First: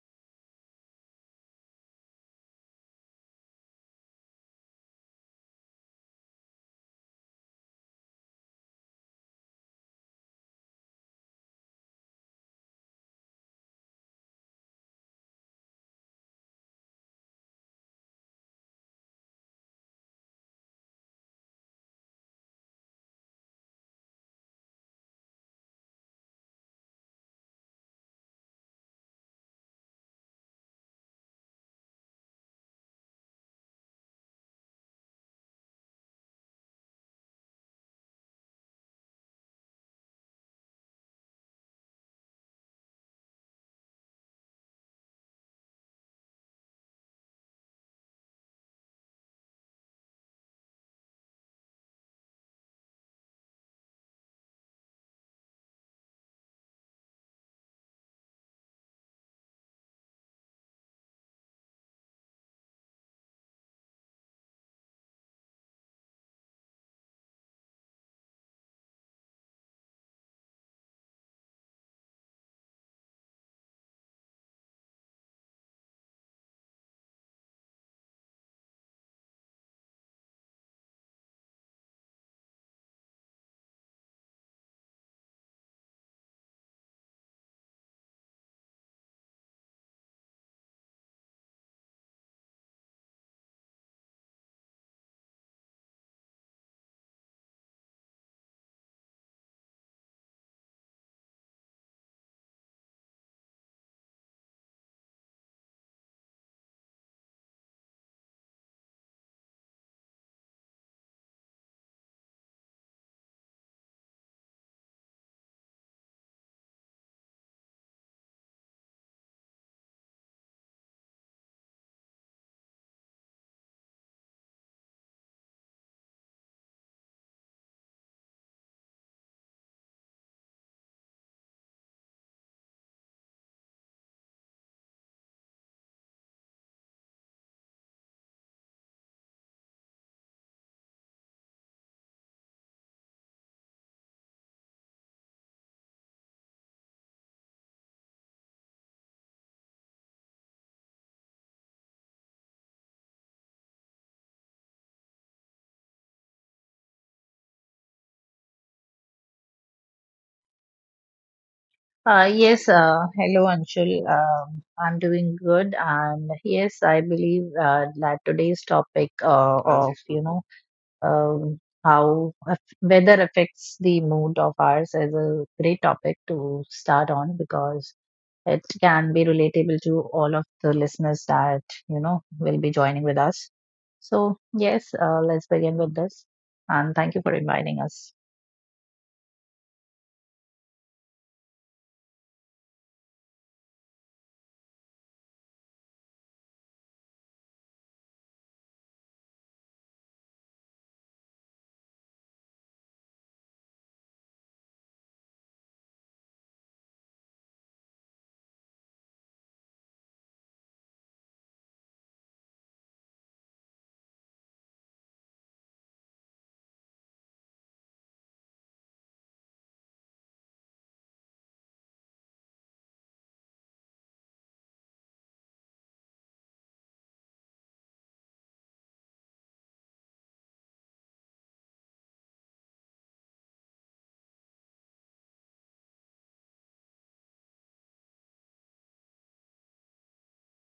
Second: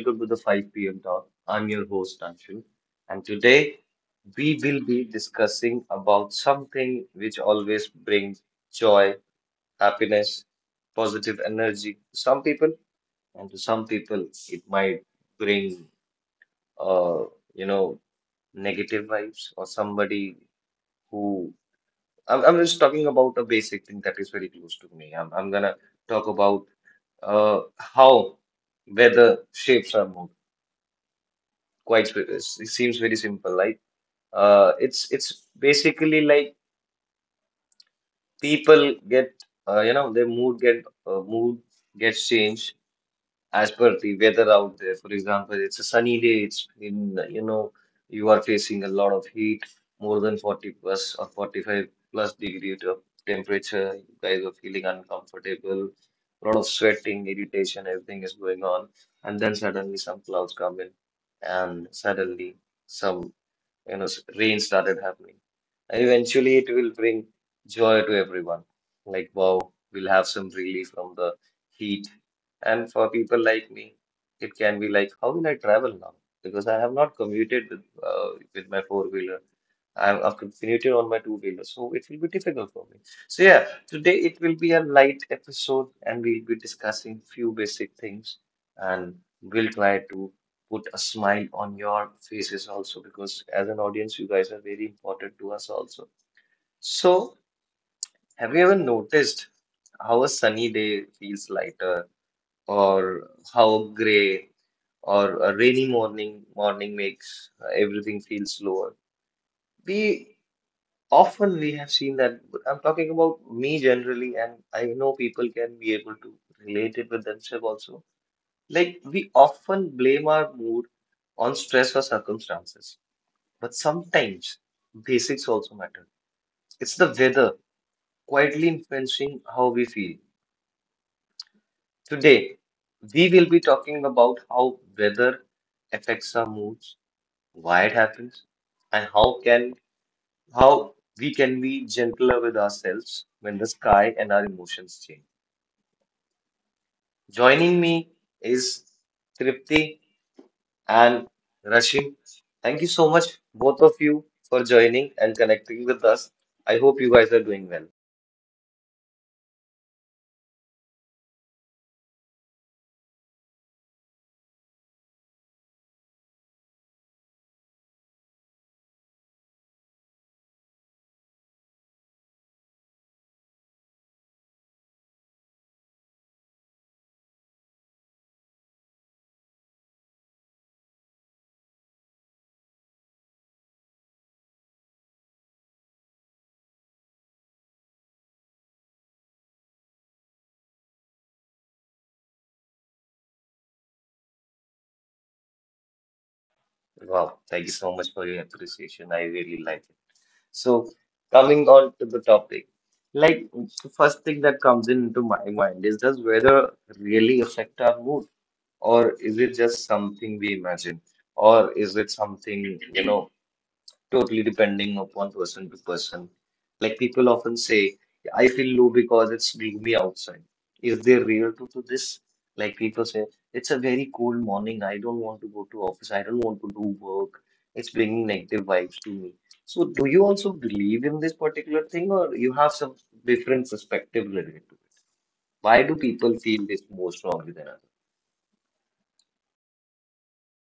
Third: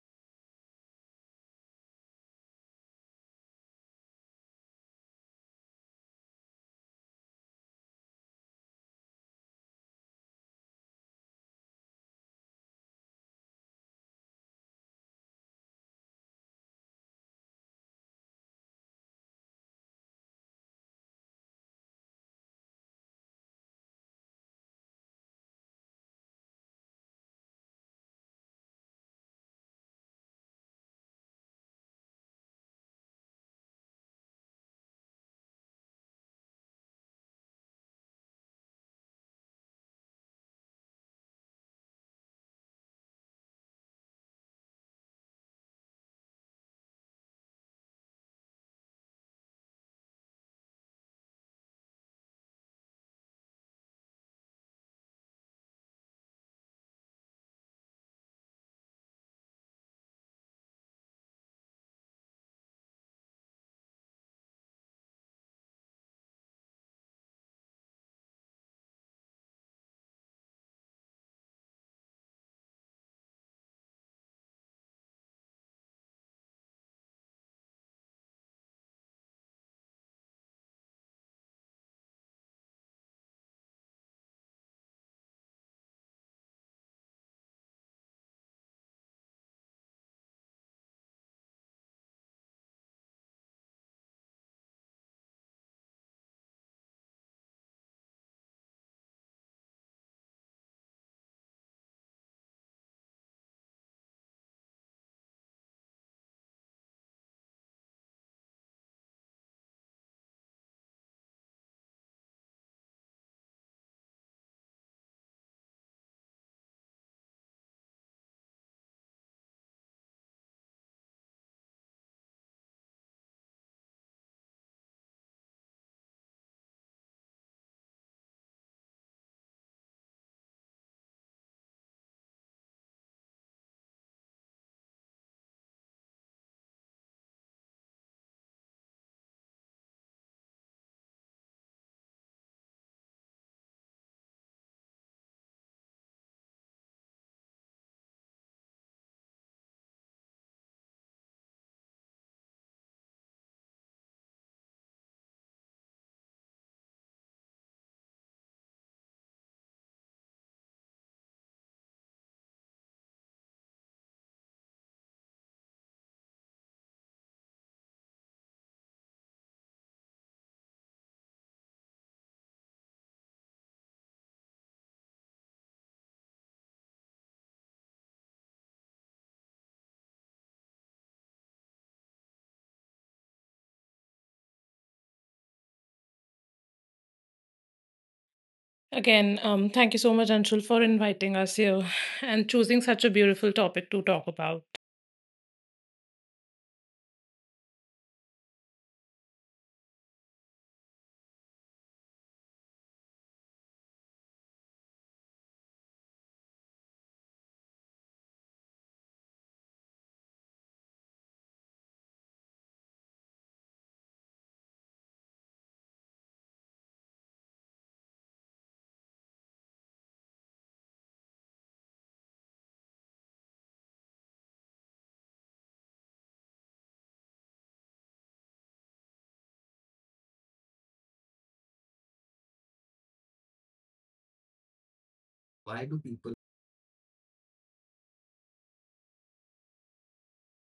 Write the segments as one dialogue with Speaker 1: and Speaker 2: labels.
Speaker 1: Welcome to the 5 p.m. talk. I'm your host, Anshul, and today we will be discussing about something which always brings joy, happiness, positive energy to some people, and to some people it might bring, uh, you know, negative vibes or somebody who I'm just talking about a basic thing that is very close to me. I'm gonna talk about how weather shapes our mood quite sp- it seems very simple, like it's basically like people get their mood gets changed as per the weather out there. For example, it's a sunny day. It's in, you know, you are facing a lot of heat, more than 40 plus or 45 plus degree to temperature. You guys are feeling uncomfortable, a lot of sweating, irritation, everything is going on, and then suddenly some clouds come in, and suddenly some, rain started happening. And eventually it will bring joy to everyone. Like, wow, we'll have some relief from the heat. And for people like me, it can be like, how will I travel now? Because I have not commuted with my four-wheeler. I've commuted on my two-wheeler, so it will be difficult for me. So yeah, today it will be a light episode, and we'll be discussing few basic things, and we'll try to put a smile on your faces also, because as an audience you guys are very important to us also. So have you ever noticed how a sunny day feels lighter, or how a gray or a rainy morning makes everything feel slower? we we have seen that. I'm talking about me generally, and I know people can be able to relate it with themselves also. Like, we often blame our mood on stress or circumstances. But sometimes basics also matter. It's the weather quietly influencing how we feel. Today, we will be talking about how weather affects our moods, why it happens, and how we can be gentler with ourselves when the sky and our emotions change. Joining me is Tripti and Rashim. Thank you so much, both of you, for joining and connecting with us. I hope you guys are doing well.
Speaker 2: Yes, hello Anshul. I'm doing good, and yes, I believe that today's topic of weather affects the mood of ours is a great topic to start on because it can be relatable to all of the listeners that you know will be joining with us. So yes, let's begin with this, and thank you for inviting us.
Speaker 3: Again, thank you so much, Anshul, for inviting us here and choosing such a beautiful topic to talk about.
Speaker 1: Wow, thank you so much for your appreciation. I really like it. So, coming on to the topic, like, the first thing that comes into my mind is, does weather really affect our mood, or is it just something we imagine, or is it something, you know, totally depending upon person to person. Like, people often say, I feel low because it's gloomy outside. Is there real truth to this? Like, people say, it's a very cold morning. I don't want to go to office. I don't want to do work. It's bringing negative vibes to me. So do you also believe in this particular thing, or you have some different perspective related to it? Why do people feel this more strongly than others?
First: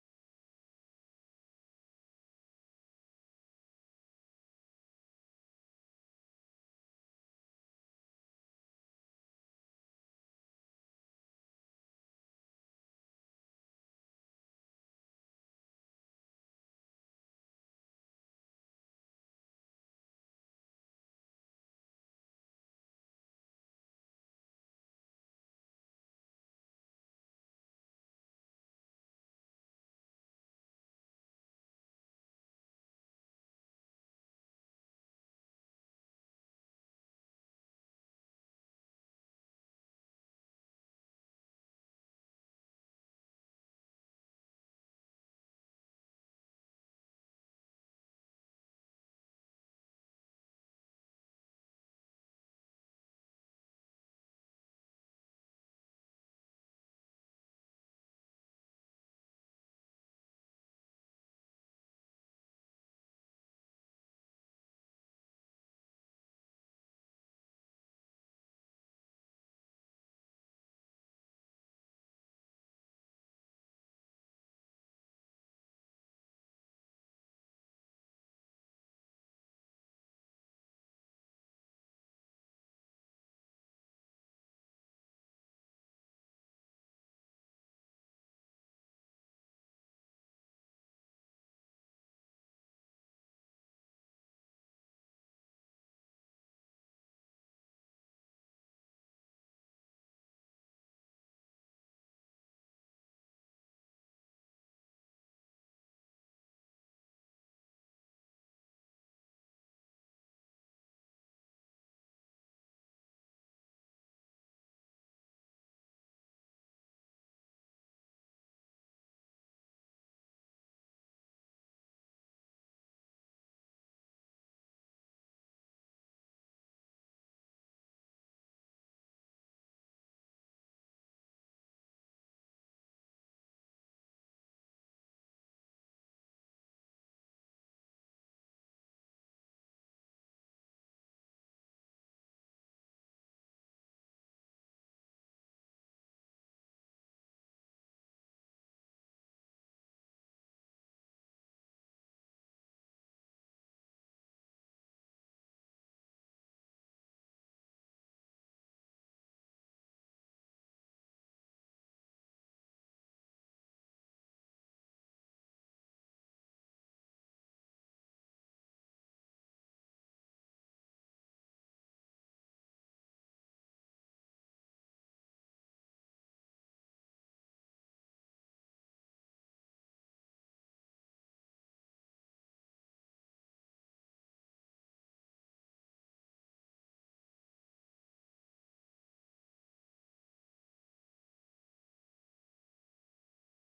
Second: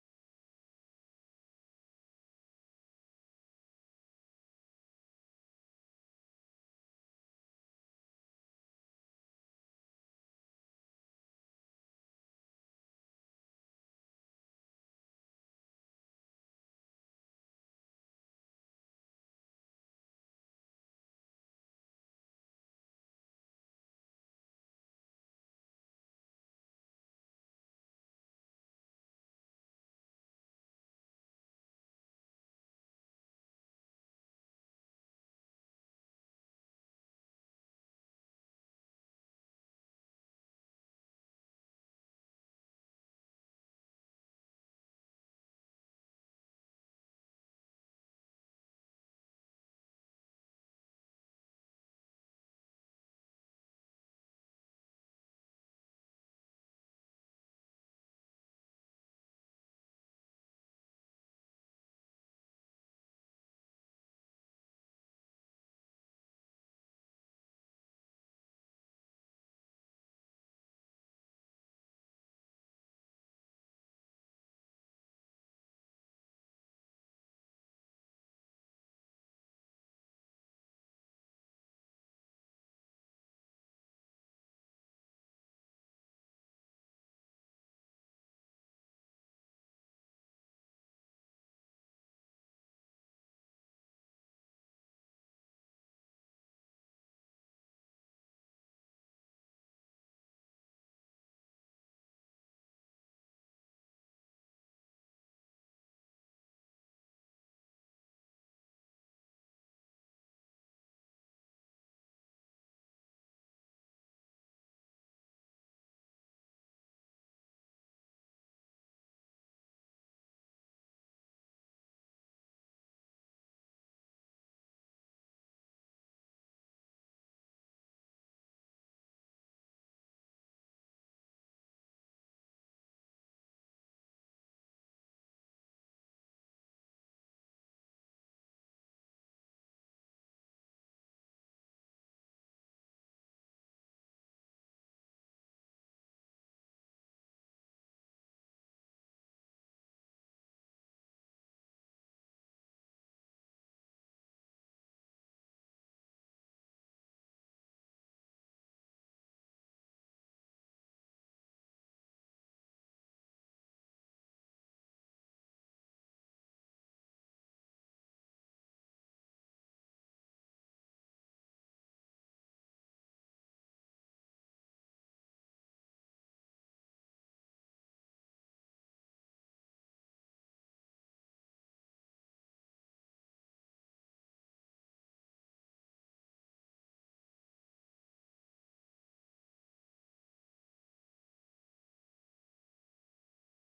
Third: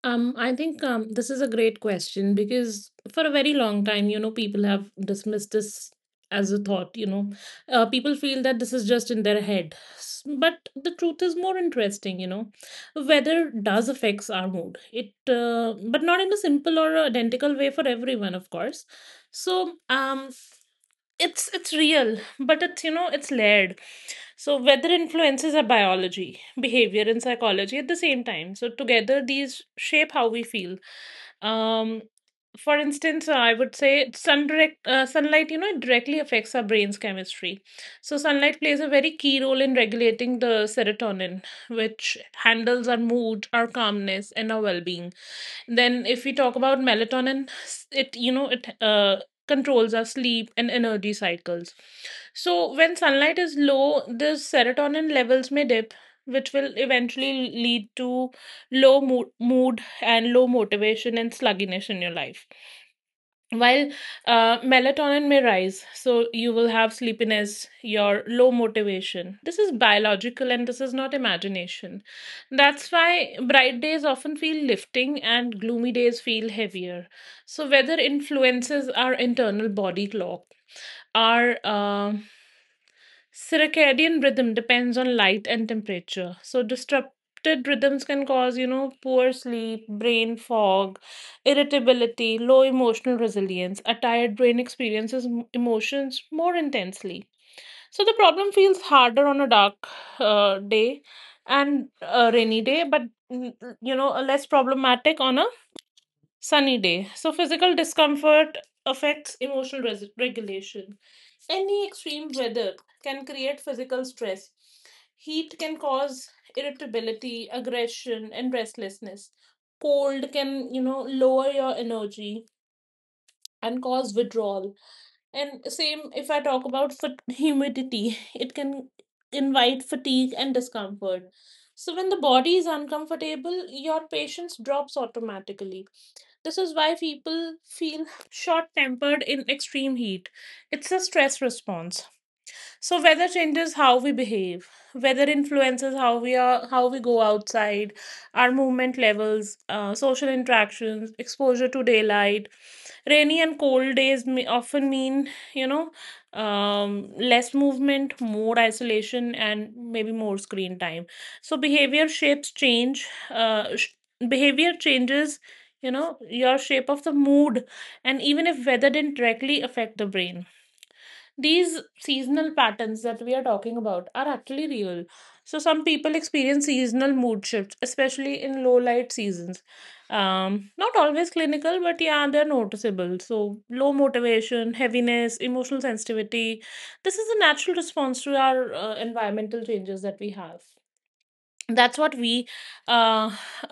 Speaker 3: I think this is a great question because for a very long time, you know, people have dismissed this as a thought. You know, people feel that this is just in their head, but the truth is more interesting. You know, weather does affects our mood. But not in a simple or identical way for everyone, of course. So, it's real, but it's layered. So, weather influences our biology, behavior, and psychology at the same time. So, together, these shape how we feel. Um, for instance, I would say sunlight, you know, it directly affects our brain's chemistry. So, sunlight plays a very key role in regulating the serotonin, which handles our mood, our calmness, and our well being. Then, if we talk about melatonin, it you know it controls our sleep and energy cycles. So, when sunlight is low, the serotonin levels may dip, which will eventually lead to low mood, and low motivation and sluggishness in your life, while melatonin may rise, so you will have sleepiness, your low motivation. This is biological and this is not imagination. That's why bright days often feel lifting and gloomy days feel heavier. So weather influences our internal body clock. Our circadian rhythm depends on light and temperature. So disrupted rhythms can cause, you know, poor sleep, brain fog, irritability, low emotional resilience. A tired brain experiences emotions more intensely. So the problem feels harder on a dark day and a rainy day, but mm, you know, a less problematic on a sunny day. So physical discomfort affects regulation. Any extreme weather can create physical stress. Heat can cause irritability, aggression, and restlessness. Cold can, you know, lower your energy and cause withdrawal. And same if I talk about humidity, it can invite fatigue and discomfort. So when the body is uncomfortable, your patience drops automatically. This is why people feel short tempered in extreme heat. It's a stress response. So weather changes how we behave. Weather influences how we are, how we go outside, our movement levels, social interactions, exposure to daylight. Rainy and cold days may often mean, you know, less movement, more isolation, and maybe more screen time. So behavior changes, you know, your shape of the mood, and even if weather didn't directly affect the brain, these seasonal patterns that we are talking about are actually real. So some people experience seasonal mood shifts, especially in low light seasons. Not always clinical, but yeah, they're noticeable. So low motivation, heaviness, emotional sensitivity. This is a natural response to our environmental changes that we have. that's what we uh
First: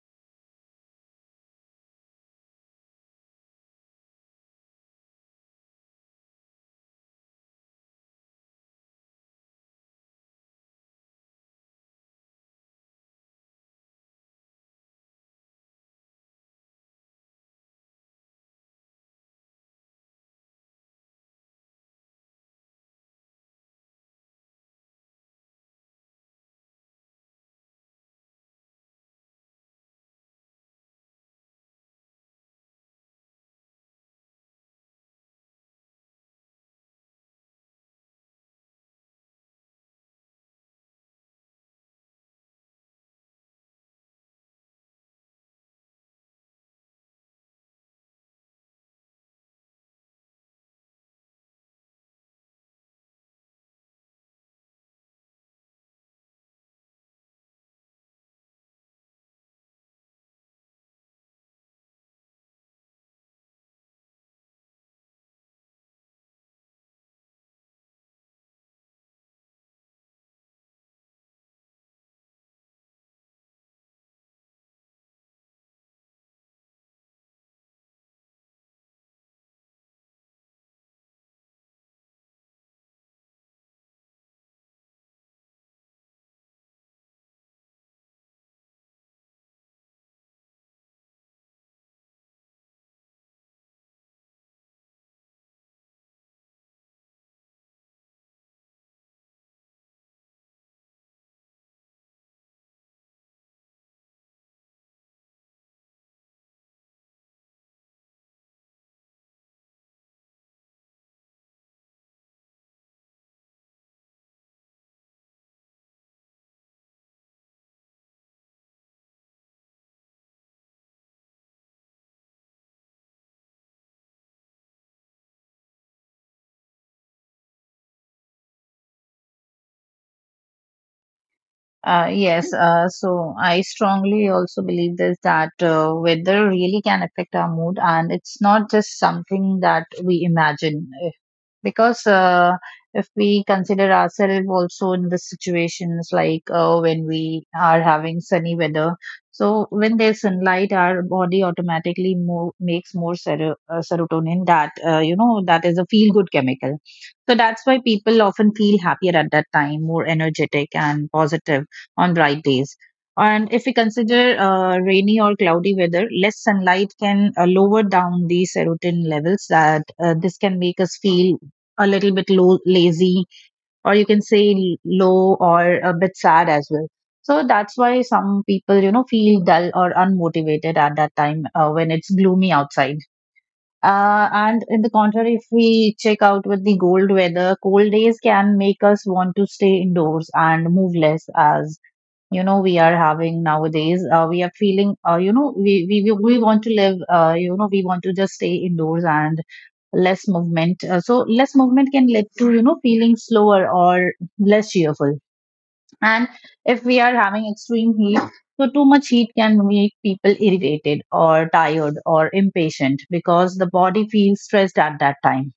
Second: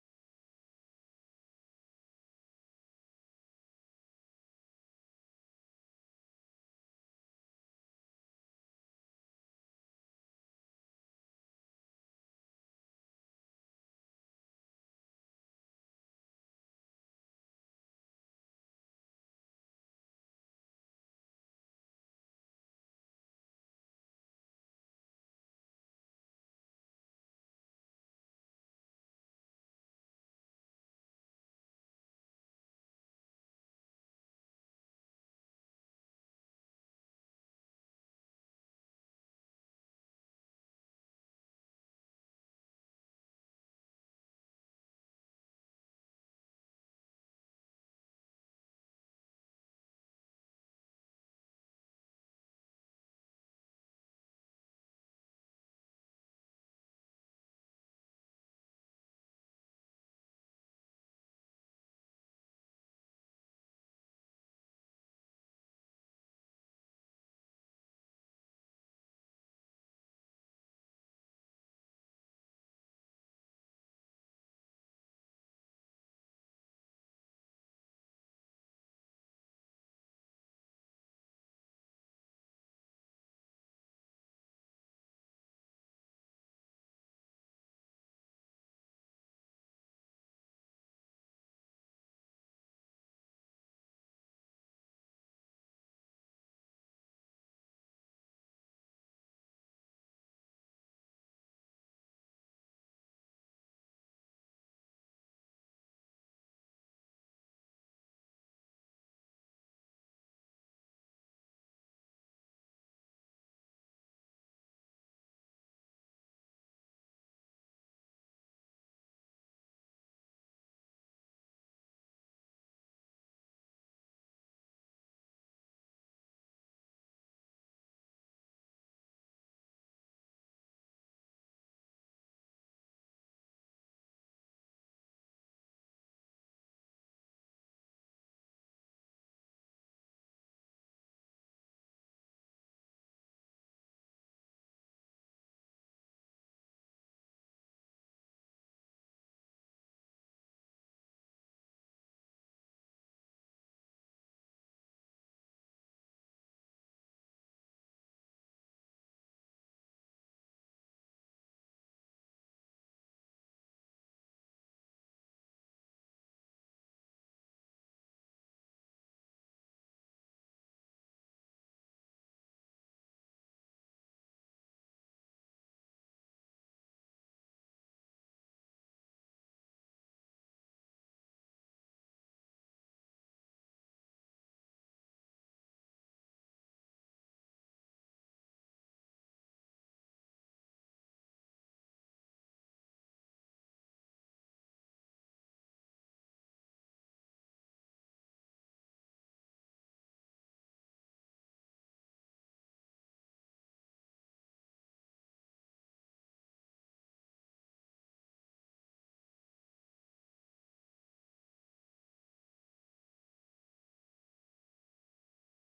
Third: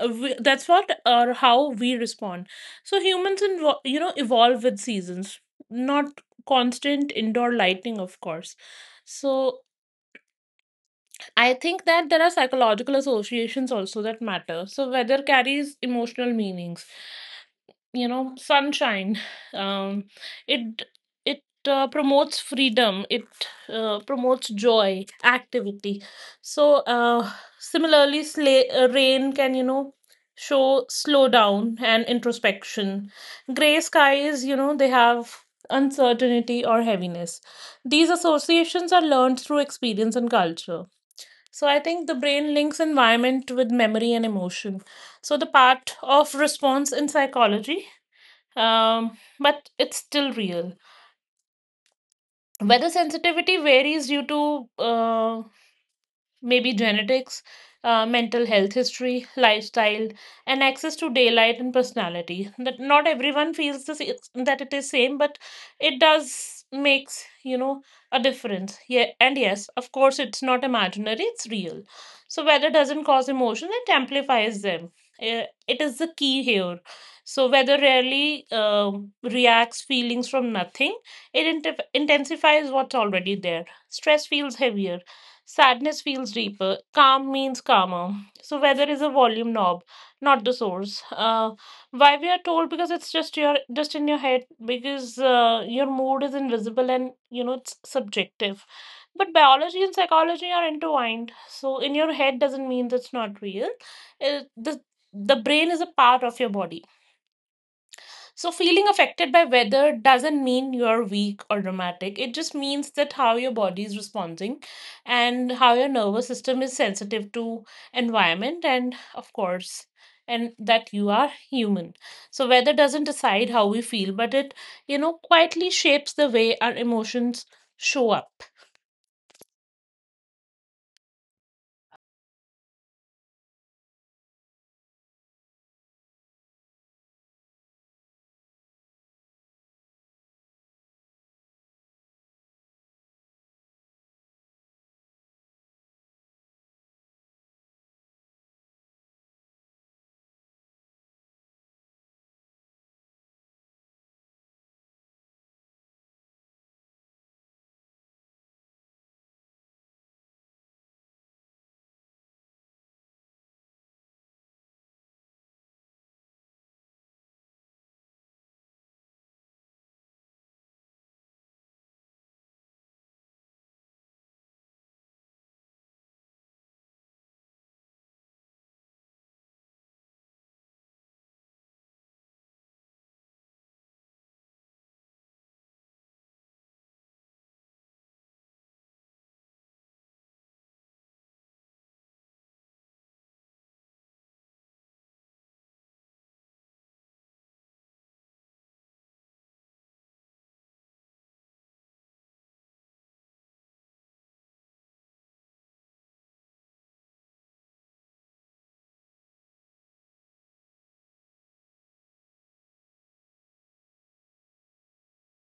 Speaker 3: that's what or how we respond. So humans you know evolve with seasons, not constant indoor lighting, of course. So I think that there are psychological associations also that matter. So weather carries emotional meanings. You know sunshine, um, it it promotes freedom, it promotes joy, activity. So similarly, rain can, you know, show slowdown and introspection. Gray skies, you know, they have uncertainty or heaviness. These associations are learned through experience and culture. So I think the brain links environment with memory and emotion. So the part of response in psychology, but it's still real. Weather sensitivity varies due to maybe genetics, mental health history, lifestyle, and access to daylight and personality. That not everyone feels this that it is same, but it does makes, you know, a difference. Yeah, and yes, of course, it's not imaginary; it's real. So weather doesn't cause emotion; it amplifies them. It is the key here. So weather rarely reacts feelings from nothing. It intensifies what's already there. Stress feels heavier. Sadness feels deeper. Calm means calmer. So weather is a volume knob, not the source. Why we are told because it's just in your head, because your mood is invisible and you know it's subjective. But biology and psychology are intertwined. So in your head doesn't mean that's not real. It, the brain is a part of your body. So, feeling affected by weather doesn't mean you're weak or dramatic. It just means that how your body is responding and how your nervous system is sensitive to environment, and, of course, and that you are human. So, weather doesn't decide how we feel, but it, you know, quietly shapes the way our emotions show up.
Speaker 2: Yes, so I strongly also believe this that weather really can affect our mood, and it's not just something that we imagine. Because if we consider ourselves also in the situations like when we are having sunny weather, so when there's sunlight our body makes more serotonin that, you know, that is a feel good chemical. So that's why people often feel happier at that time, more energetic and positive on bright days. And if we consider rainy or cloudy weather, less sunlight can lower down the serotonin levels, that this can make us feel a little bit low, lazy, or you can say low or a bit sad as well. So that's why some people, you know, feel dull or unmotivated at that time when it's gloomy outside. And in the contrary, if we check out with the cold weather, cold days can make us want to stay indoors and move less. As you know, we are having nowadays, we are feeling, you know, we want to live, you know, we want to just stay indoors and less movement. So less movement can lead to, you know, feeling slower or less cheerful. And if we are having extreme heat, so too much heat can make people irritated or tired or impatient because the body feels stressed at that time.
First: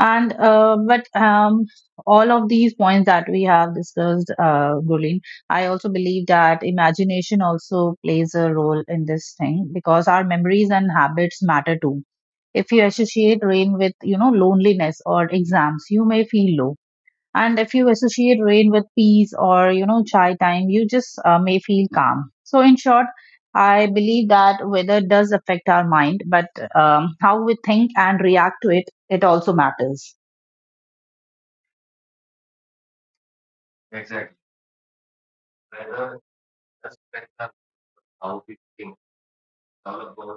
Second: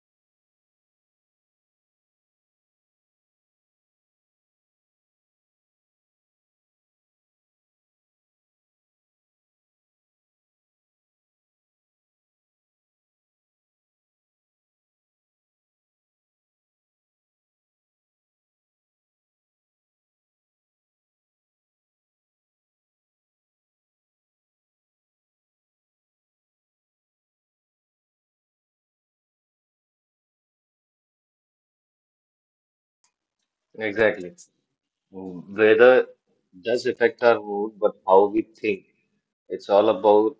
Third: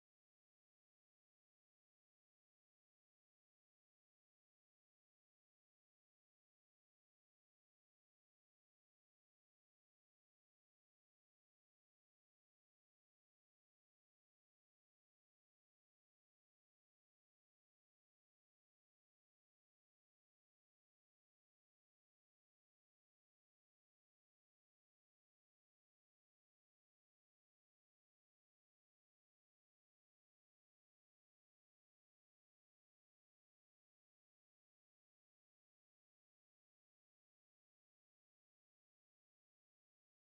Speaker 2: And but all of these points that we have discussed, Gulin, I also believe that imagination also plays a role in this thing because our memories and habits matter too. If you associate rain with, you know, loneliness or exams, you may feel low. And if you associate rain with peace or, you know, chai time, you just may feel calm. So in short, I believe that weather does affect our mind, but how we think and react to it, it also matters.
Speaker 1: Exactly. Weather does affect our mood, but how we think. It's all about,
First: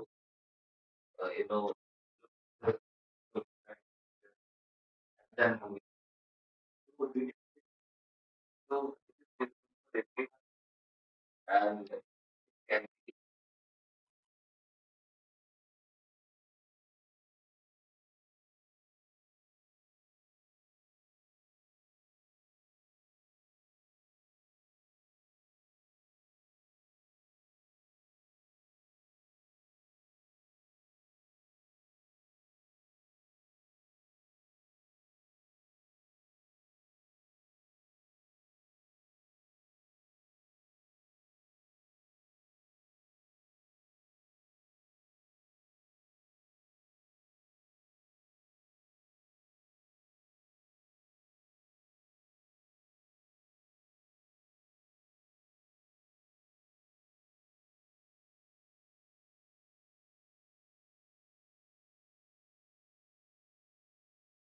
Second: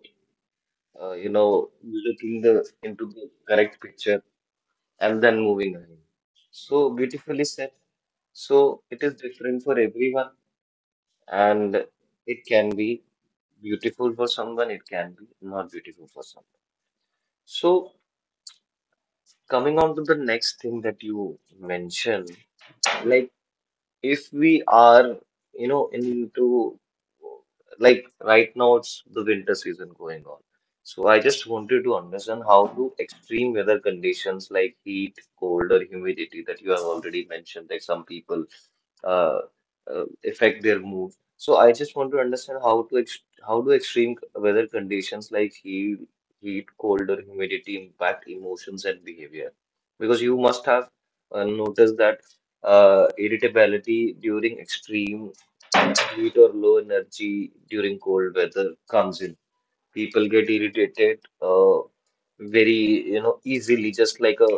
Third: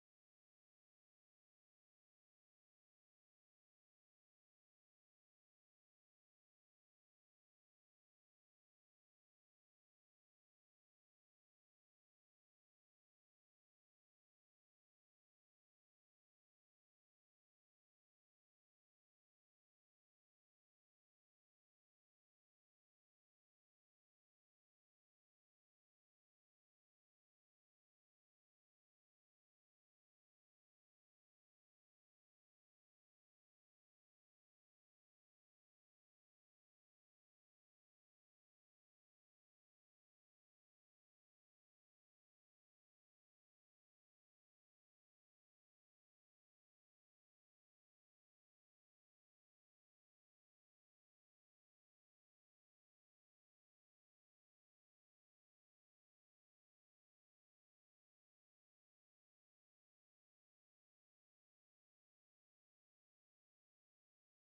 Speaker 1: looking the into the correct picture and then moving ahead. So beautifully said. So it is different for everyone, and it can be beautiful for someone, it can be not beautiful for someone. So coming on to the next thing that you mentioned, like, if we are, you know, into, like, right now it's the winter season going on. So I just wanted to understand, how do extreme weather conditions like heat, cold, or humidity that you have already mentioned that some people uh, affect their mood. So I just want to understand how to ex how do extreme weather conditions like heat, cold, or humidity impact emotions and behavior? Because you must have noticed that irritability during extreme heat or low energy during cold weather comes in. People get irritated, very, you know, easily, just like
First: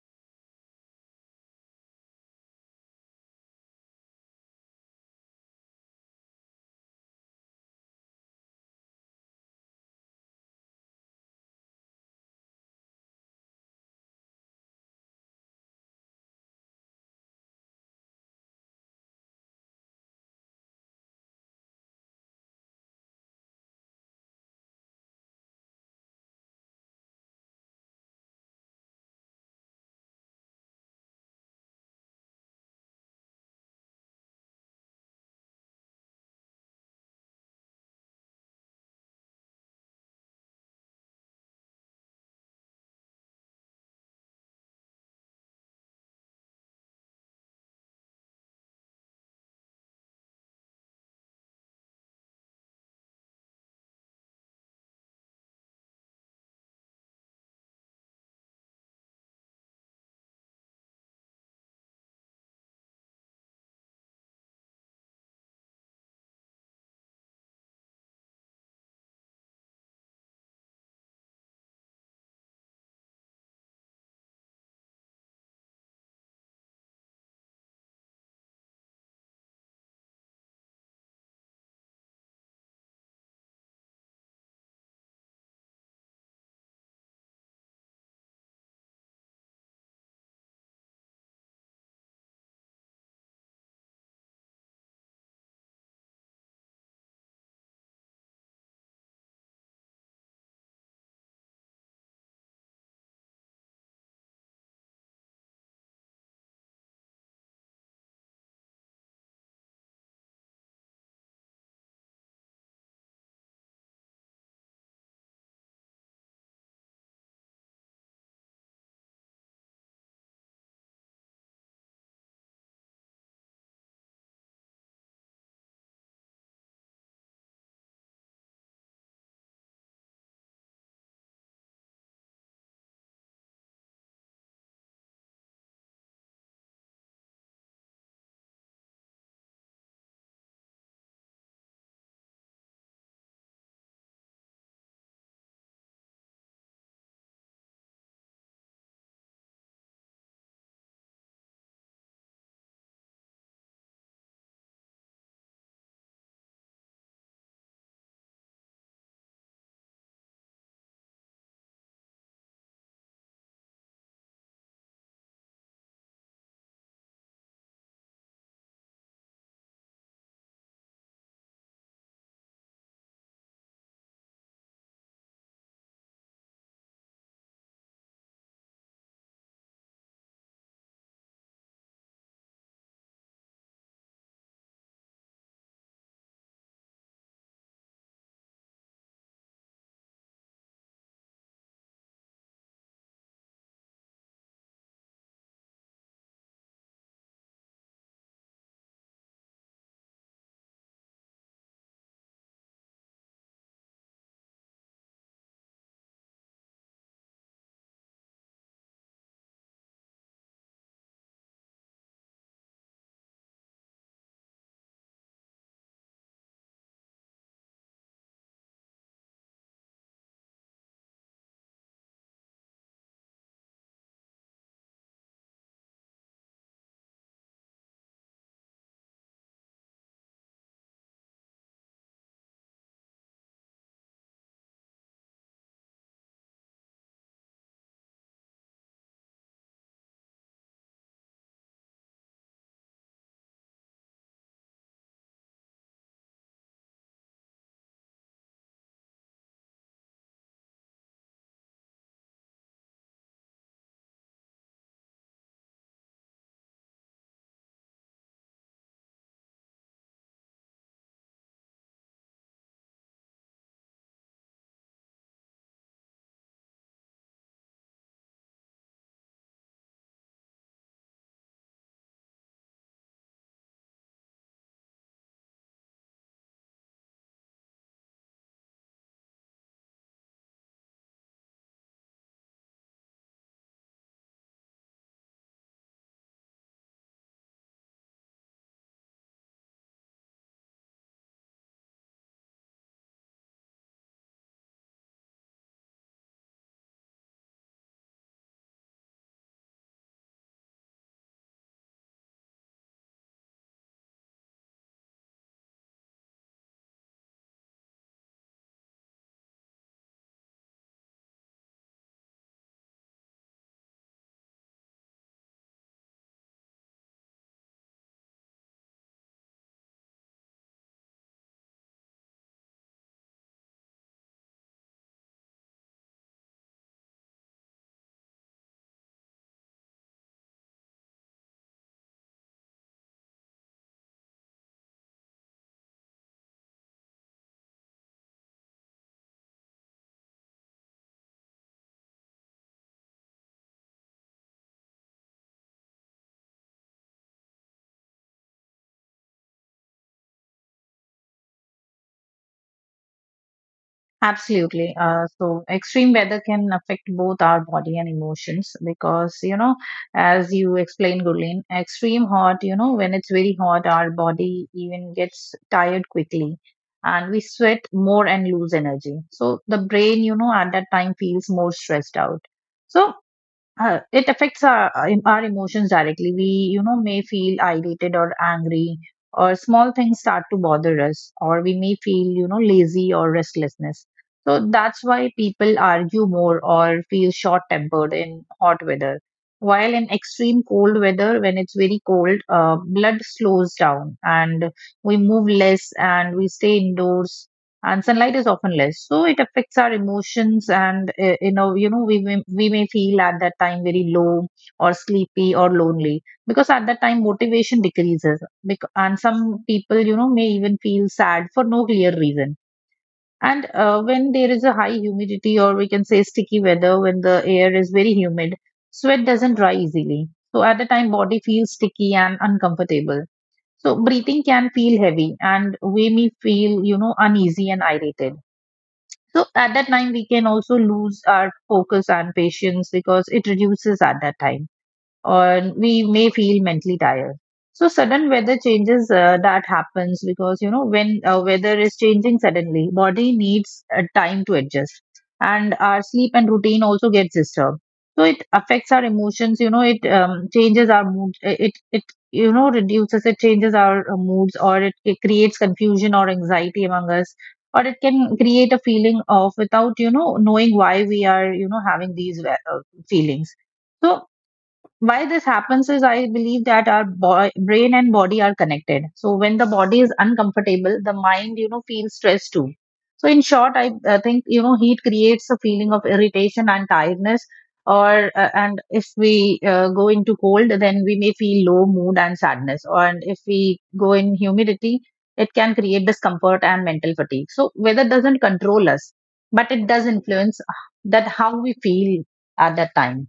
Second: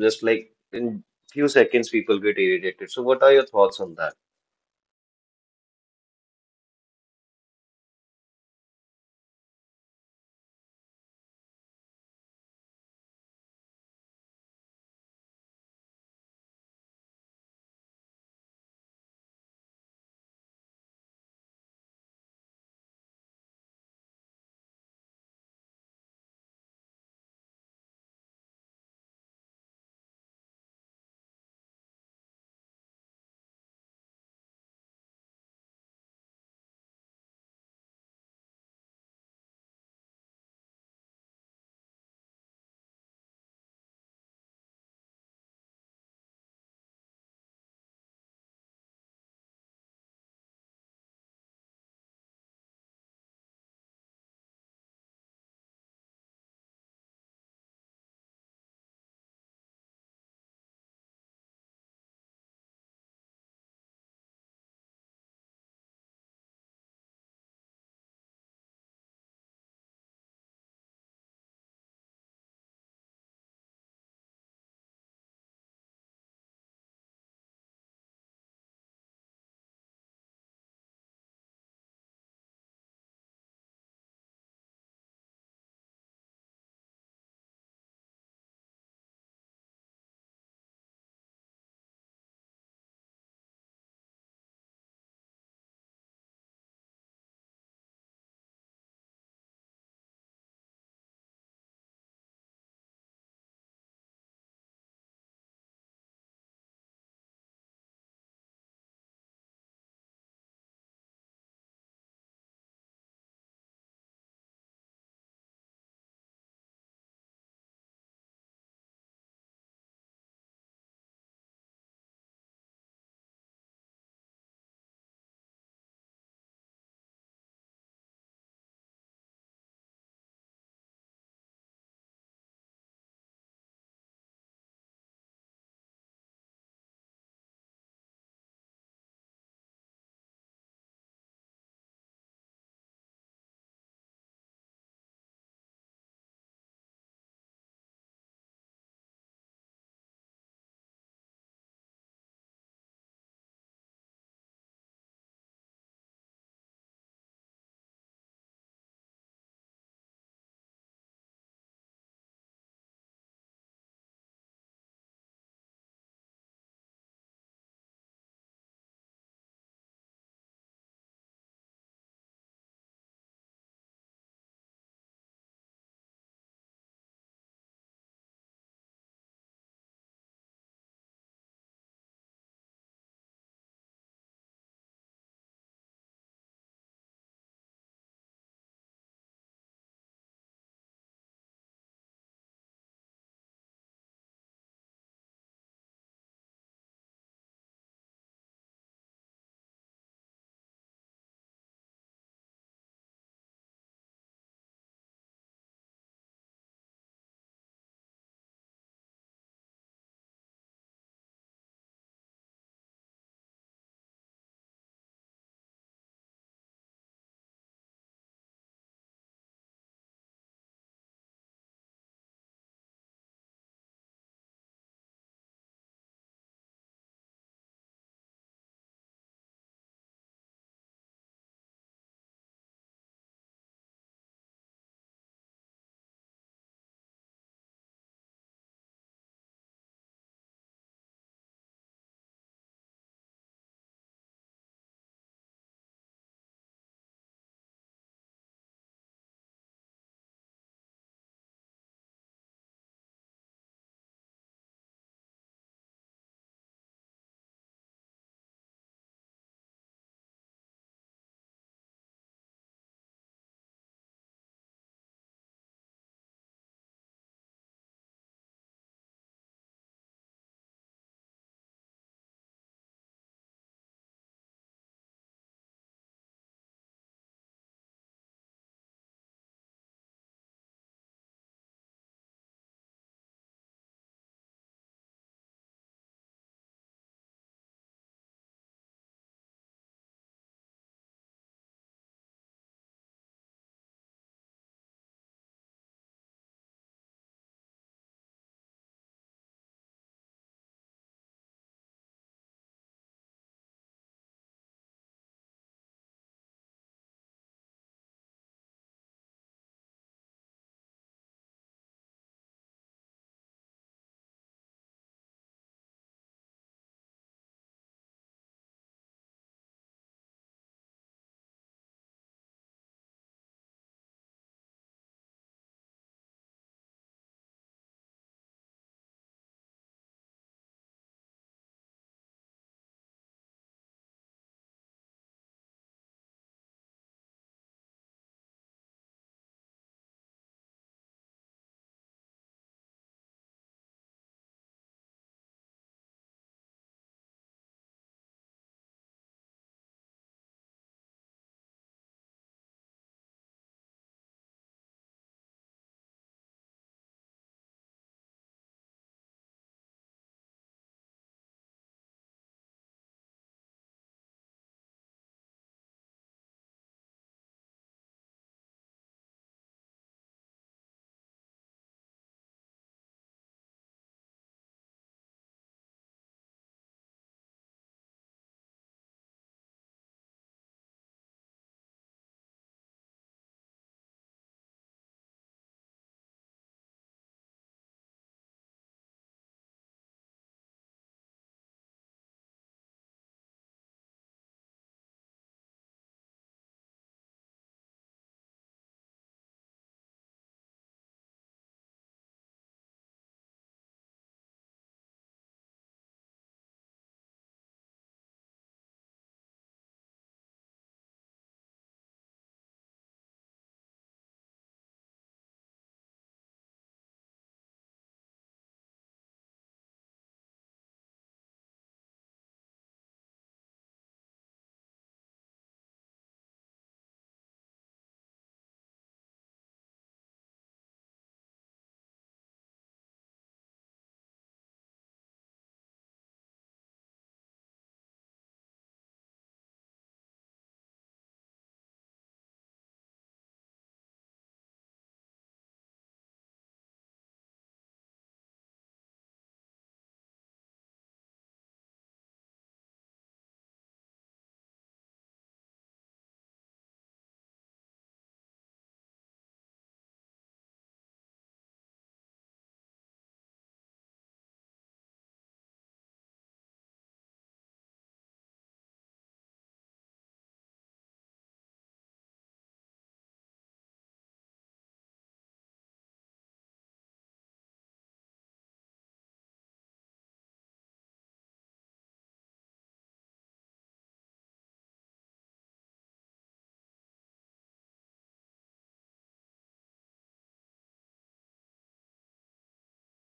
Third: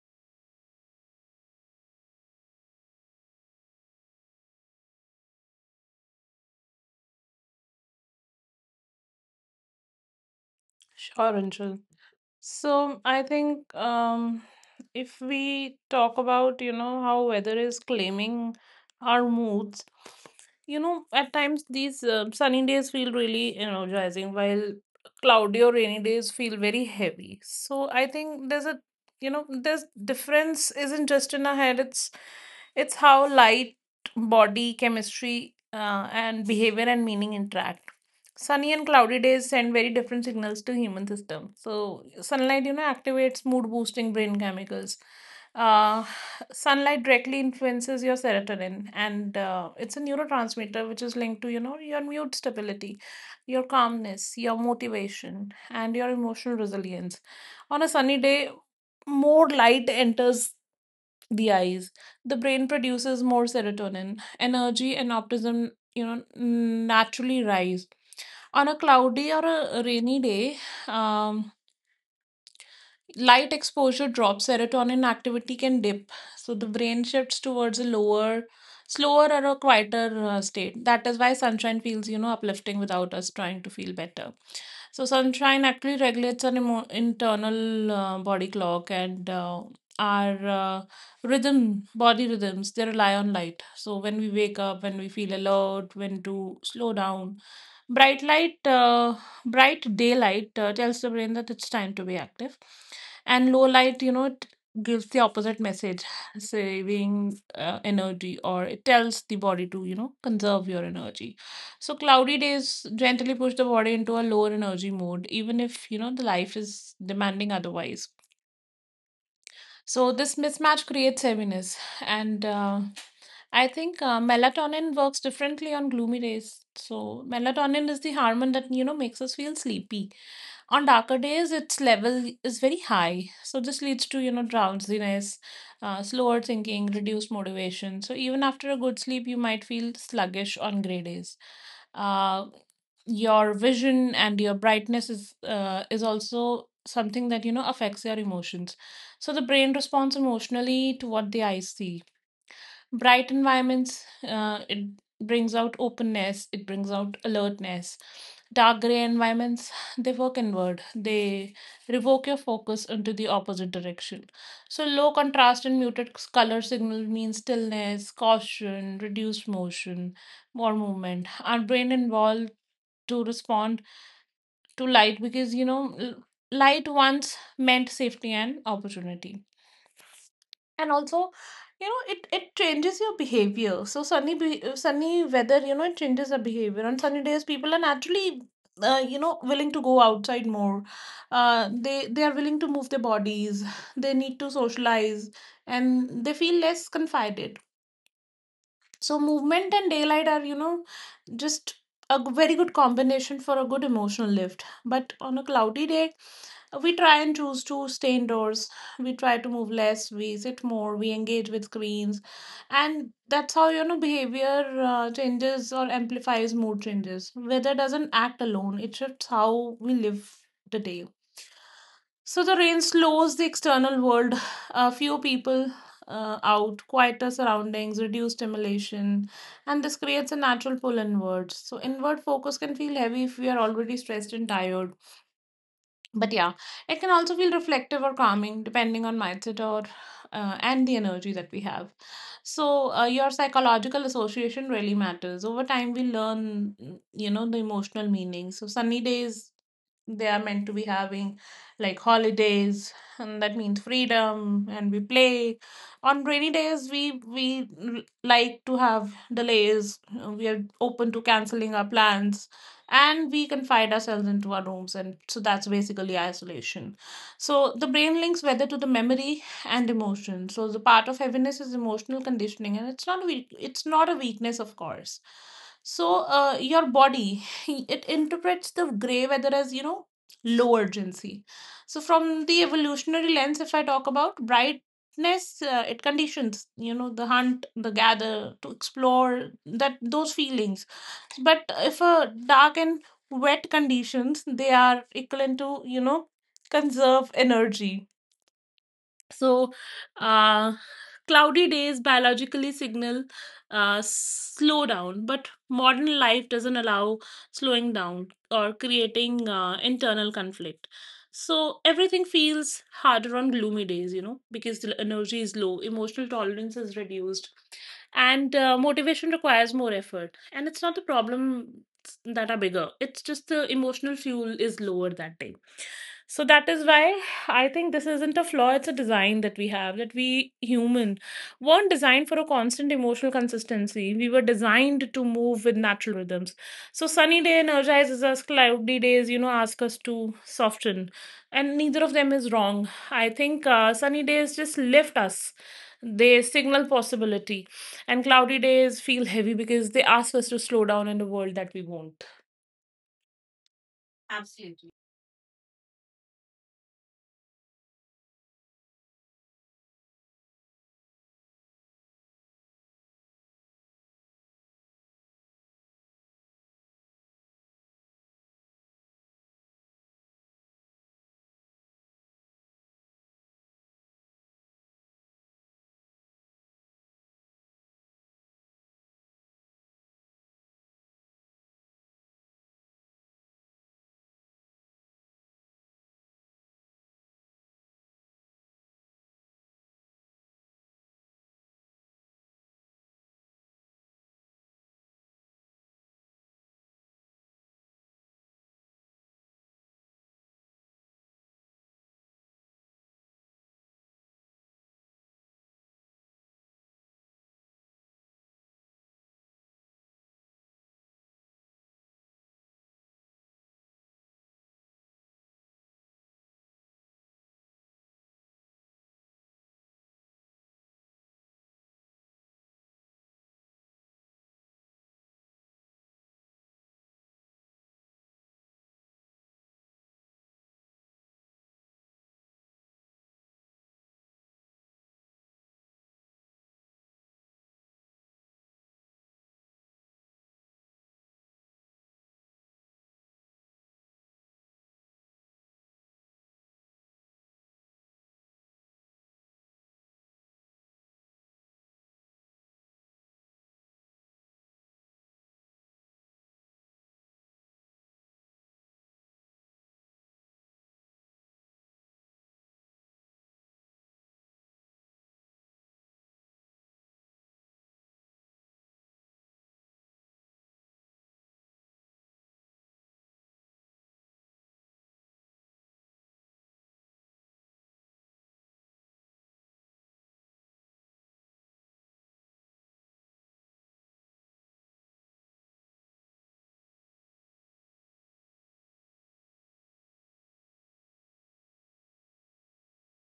Speaker 1: just like in few seconds, people get irritated. So, what are your thoughts on that?
Speaker 3: Sure, Anshul. So I think if we talk about, you know, how weather is claiming our moods, you know, at times these sunny days feel really energizing while cloudy or rainy days feel very heavy. So I think there's a, you know, there's difference isn't just in our head, it's how light, body, chemistry, and behavior and meaning interact. Sunny and cloudy days send very different signals to human system. So sunlight, you know, activates mood boosting brain chemicals. Uh, Sunlight directly influences your serotonin, and it's a neurotransmitter which is linked to, you know, your mood stability, your calmness, your motivation, and your emotional resilience. On a sunny day, more light enters the eyes, the brain produces more serotonin, energy and optimism, you know, naturally rise. On a cloudy or a rainy day, um, light exposure drops, serotonin activity can dip, so the brain shifts towards a lower, slower or a quieter state. That is why sunshine feels, you know, uplifting without us trying to feel better. So sunshine actually regulates an internal body clock, and our rhythm, body rhythms, they rely on light. So when we wake up, when we feel alert, when to slow down, bright light, uh, bright daylight tells the brain that it's time to be active, and low light, you know, it gives the opposite message, saving energy, or it tells the body to, you know, conserve your energy. So cloudy days gently push the body into a lower energy mode, even if you know the life is demanding otherwise. So this mismatch creates heaviness, and I think melatonin works differently on gloomy days. So melatonin is the hormone that you know makes us feel sleepy. On darker days, its level is very high, so this leads to, you know, drowsiness, slower thinking, reduced motivation. So even after a good sleep, you might feel sluggish on gray days. Uh, your vision and your brightness is also something that you know affects your emotions. So the brain responds emotionally to what the eyes see. Bright environments, it brings out openness, it brings out alertness. Dark gray environments, they work inward, they revoke your focus into the opposite direction. So low contrast and muted color signal means stillness, caution, reduced motion, more movement. Our brain involved to respond to light, because you know light once meant safety and opportunity. And also, you know, it changes your behavior. So sunny weather, you know, it changes the behavior. On sunny days people are naturally you know willing to go outside more. They are willing to move their bodies, they need to socialize, and they feel less confided. So movement and daylight are, you know, just very good combination for a good emotional lift. But on a cloudy day, we try and choose to stay indoors. We try to move less, we sit more, we engage with screens. And that's how, you know, behavior changes or amplifies mood changes. Weather doesn't act alone, it shifts how we live the day. So the rain slows the external world. A few people out, quieter surroundings, reduced stimulation, and this creates a natural pull inwards. So, inward focus can feel heavy if we are already stressed and tired, but yeah, it can also feel reflective or calming depending on mindset or and the energy that we have. So your psychological association really matters. Over time we learn, you know, the emotional meaning. So sunny days, they are meant to be having, like, holidays, and that means freedom and we play. On rainy days, we like to have delays, we are open to canceling our plans and we confine ourselves into our rooms, and so that's basically isolation. So the brain links weather to the memory and emotion. So the part of heaviness is emotional conditioning, and it's not weak, it's not a weakness, of course. So your body it interprets the gray weather as, you know, low urgency. So from the evolutionary lens, if I talk about brightness, it conditions, you know, the hunt, the gather, to explore, that those feelings. But if a dark and wet conditions, they are equivalent to, you know, conserve energy. So, uh, cloudy days biologically signal slow down, but modern life doesn't allow slowing down, or creating internal conflict. So, everything feels harder on gloomy days, you know, because the energy is low, emotional tolerance is reduced, and motivation requires more effort. And it's not the problem that are bigger, it's just the emotional fuel is lower that day. So that is why I think this isn't a flaw, it's a design that we have, that we human weren't designed for a constant emotional consistency. We were designed to move with natural rhythms. So sunny day energizes us, cloudy days, you know, ask us to soften. And neither of them is wrong. I think sunny days just lift us. They signal possibility, and cloudy days feel heavy because they ask us to slow down in the world that we want.
Speaker 2: Absolutely. So extreme weather can affect both our body and emotions because, you know, as you explained, Gurleen, extreme hot, you know, when it's very hot, our body even gets tired quickly and we sweat more and lose energy. So the brain, you know, at that time feels more stressed out. So it affects our emotions directly. We, you know, may feel irritated or angry, or small things start to bother us, or we may feel, you know, lazy or restlessness. So that's why people argue more or feel short tempered in hot weather. While in extreme cold weather, when it's very cold, blood slows down and we move less and we stay indoors, and sunlight is often less. So it affects our emotions and, you know, you know, we may feel at that time very low or sleepy or lonely because at that time motivation decreases. And some people, you know, may even feel sad for no clear reason. And When there is a high humidity, or we can say sticky weather, when the air is very humid, sweat doesn't dry easily, so at the time body feels sticky and uncomfortable. So breathing can feel heavy, and we may feel, you know, uneasy and irritated. So at that time, we can also lose our focus and patience because it reduces at that time, or we may feel mentally tired. So sudden weather changes that happens because, you know, when weather is changing suddenly, body needs time to adjust, and our sleep and routine also gets disturbed. So it affects our emotions. You know, it changes our mood. It you know, reduces it changes our moods, or it creates confusion or anxiety among us, or it can create a feeling of, without you know knowing why, we are, you know, having these feelings. So why this happens is, I believe that our brain and body are connected. So when the body is uncomfortable, the mind, you know, feels stress too. So in short, I think, you know, heat creates a feeling of irritation and tiredness, or and if we go into cold, then we may feel low mood and sadness, or and if we go in humidity, it can create discomfort and mental fatigue. So weather doesn't control us, but it does influence that how we feel at that time.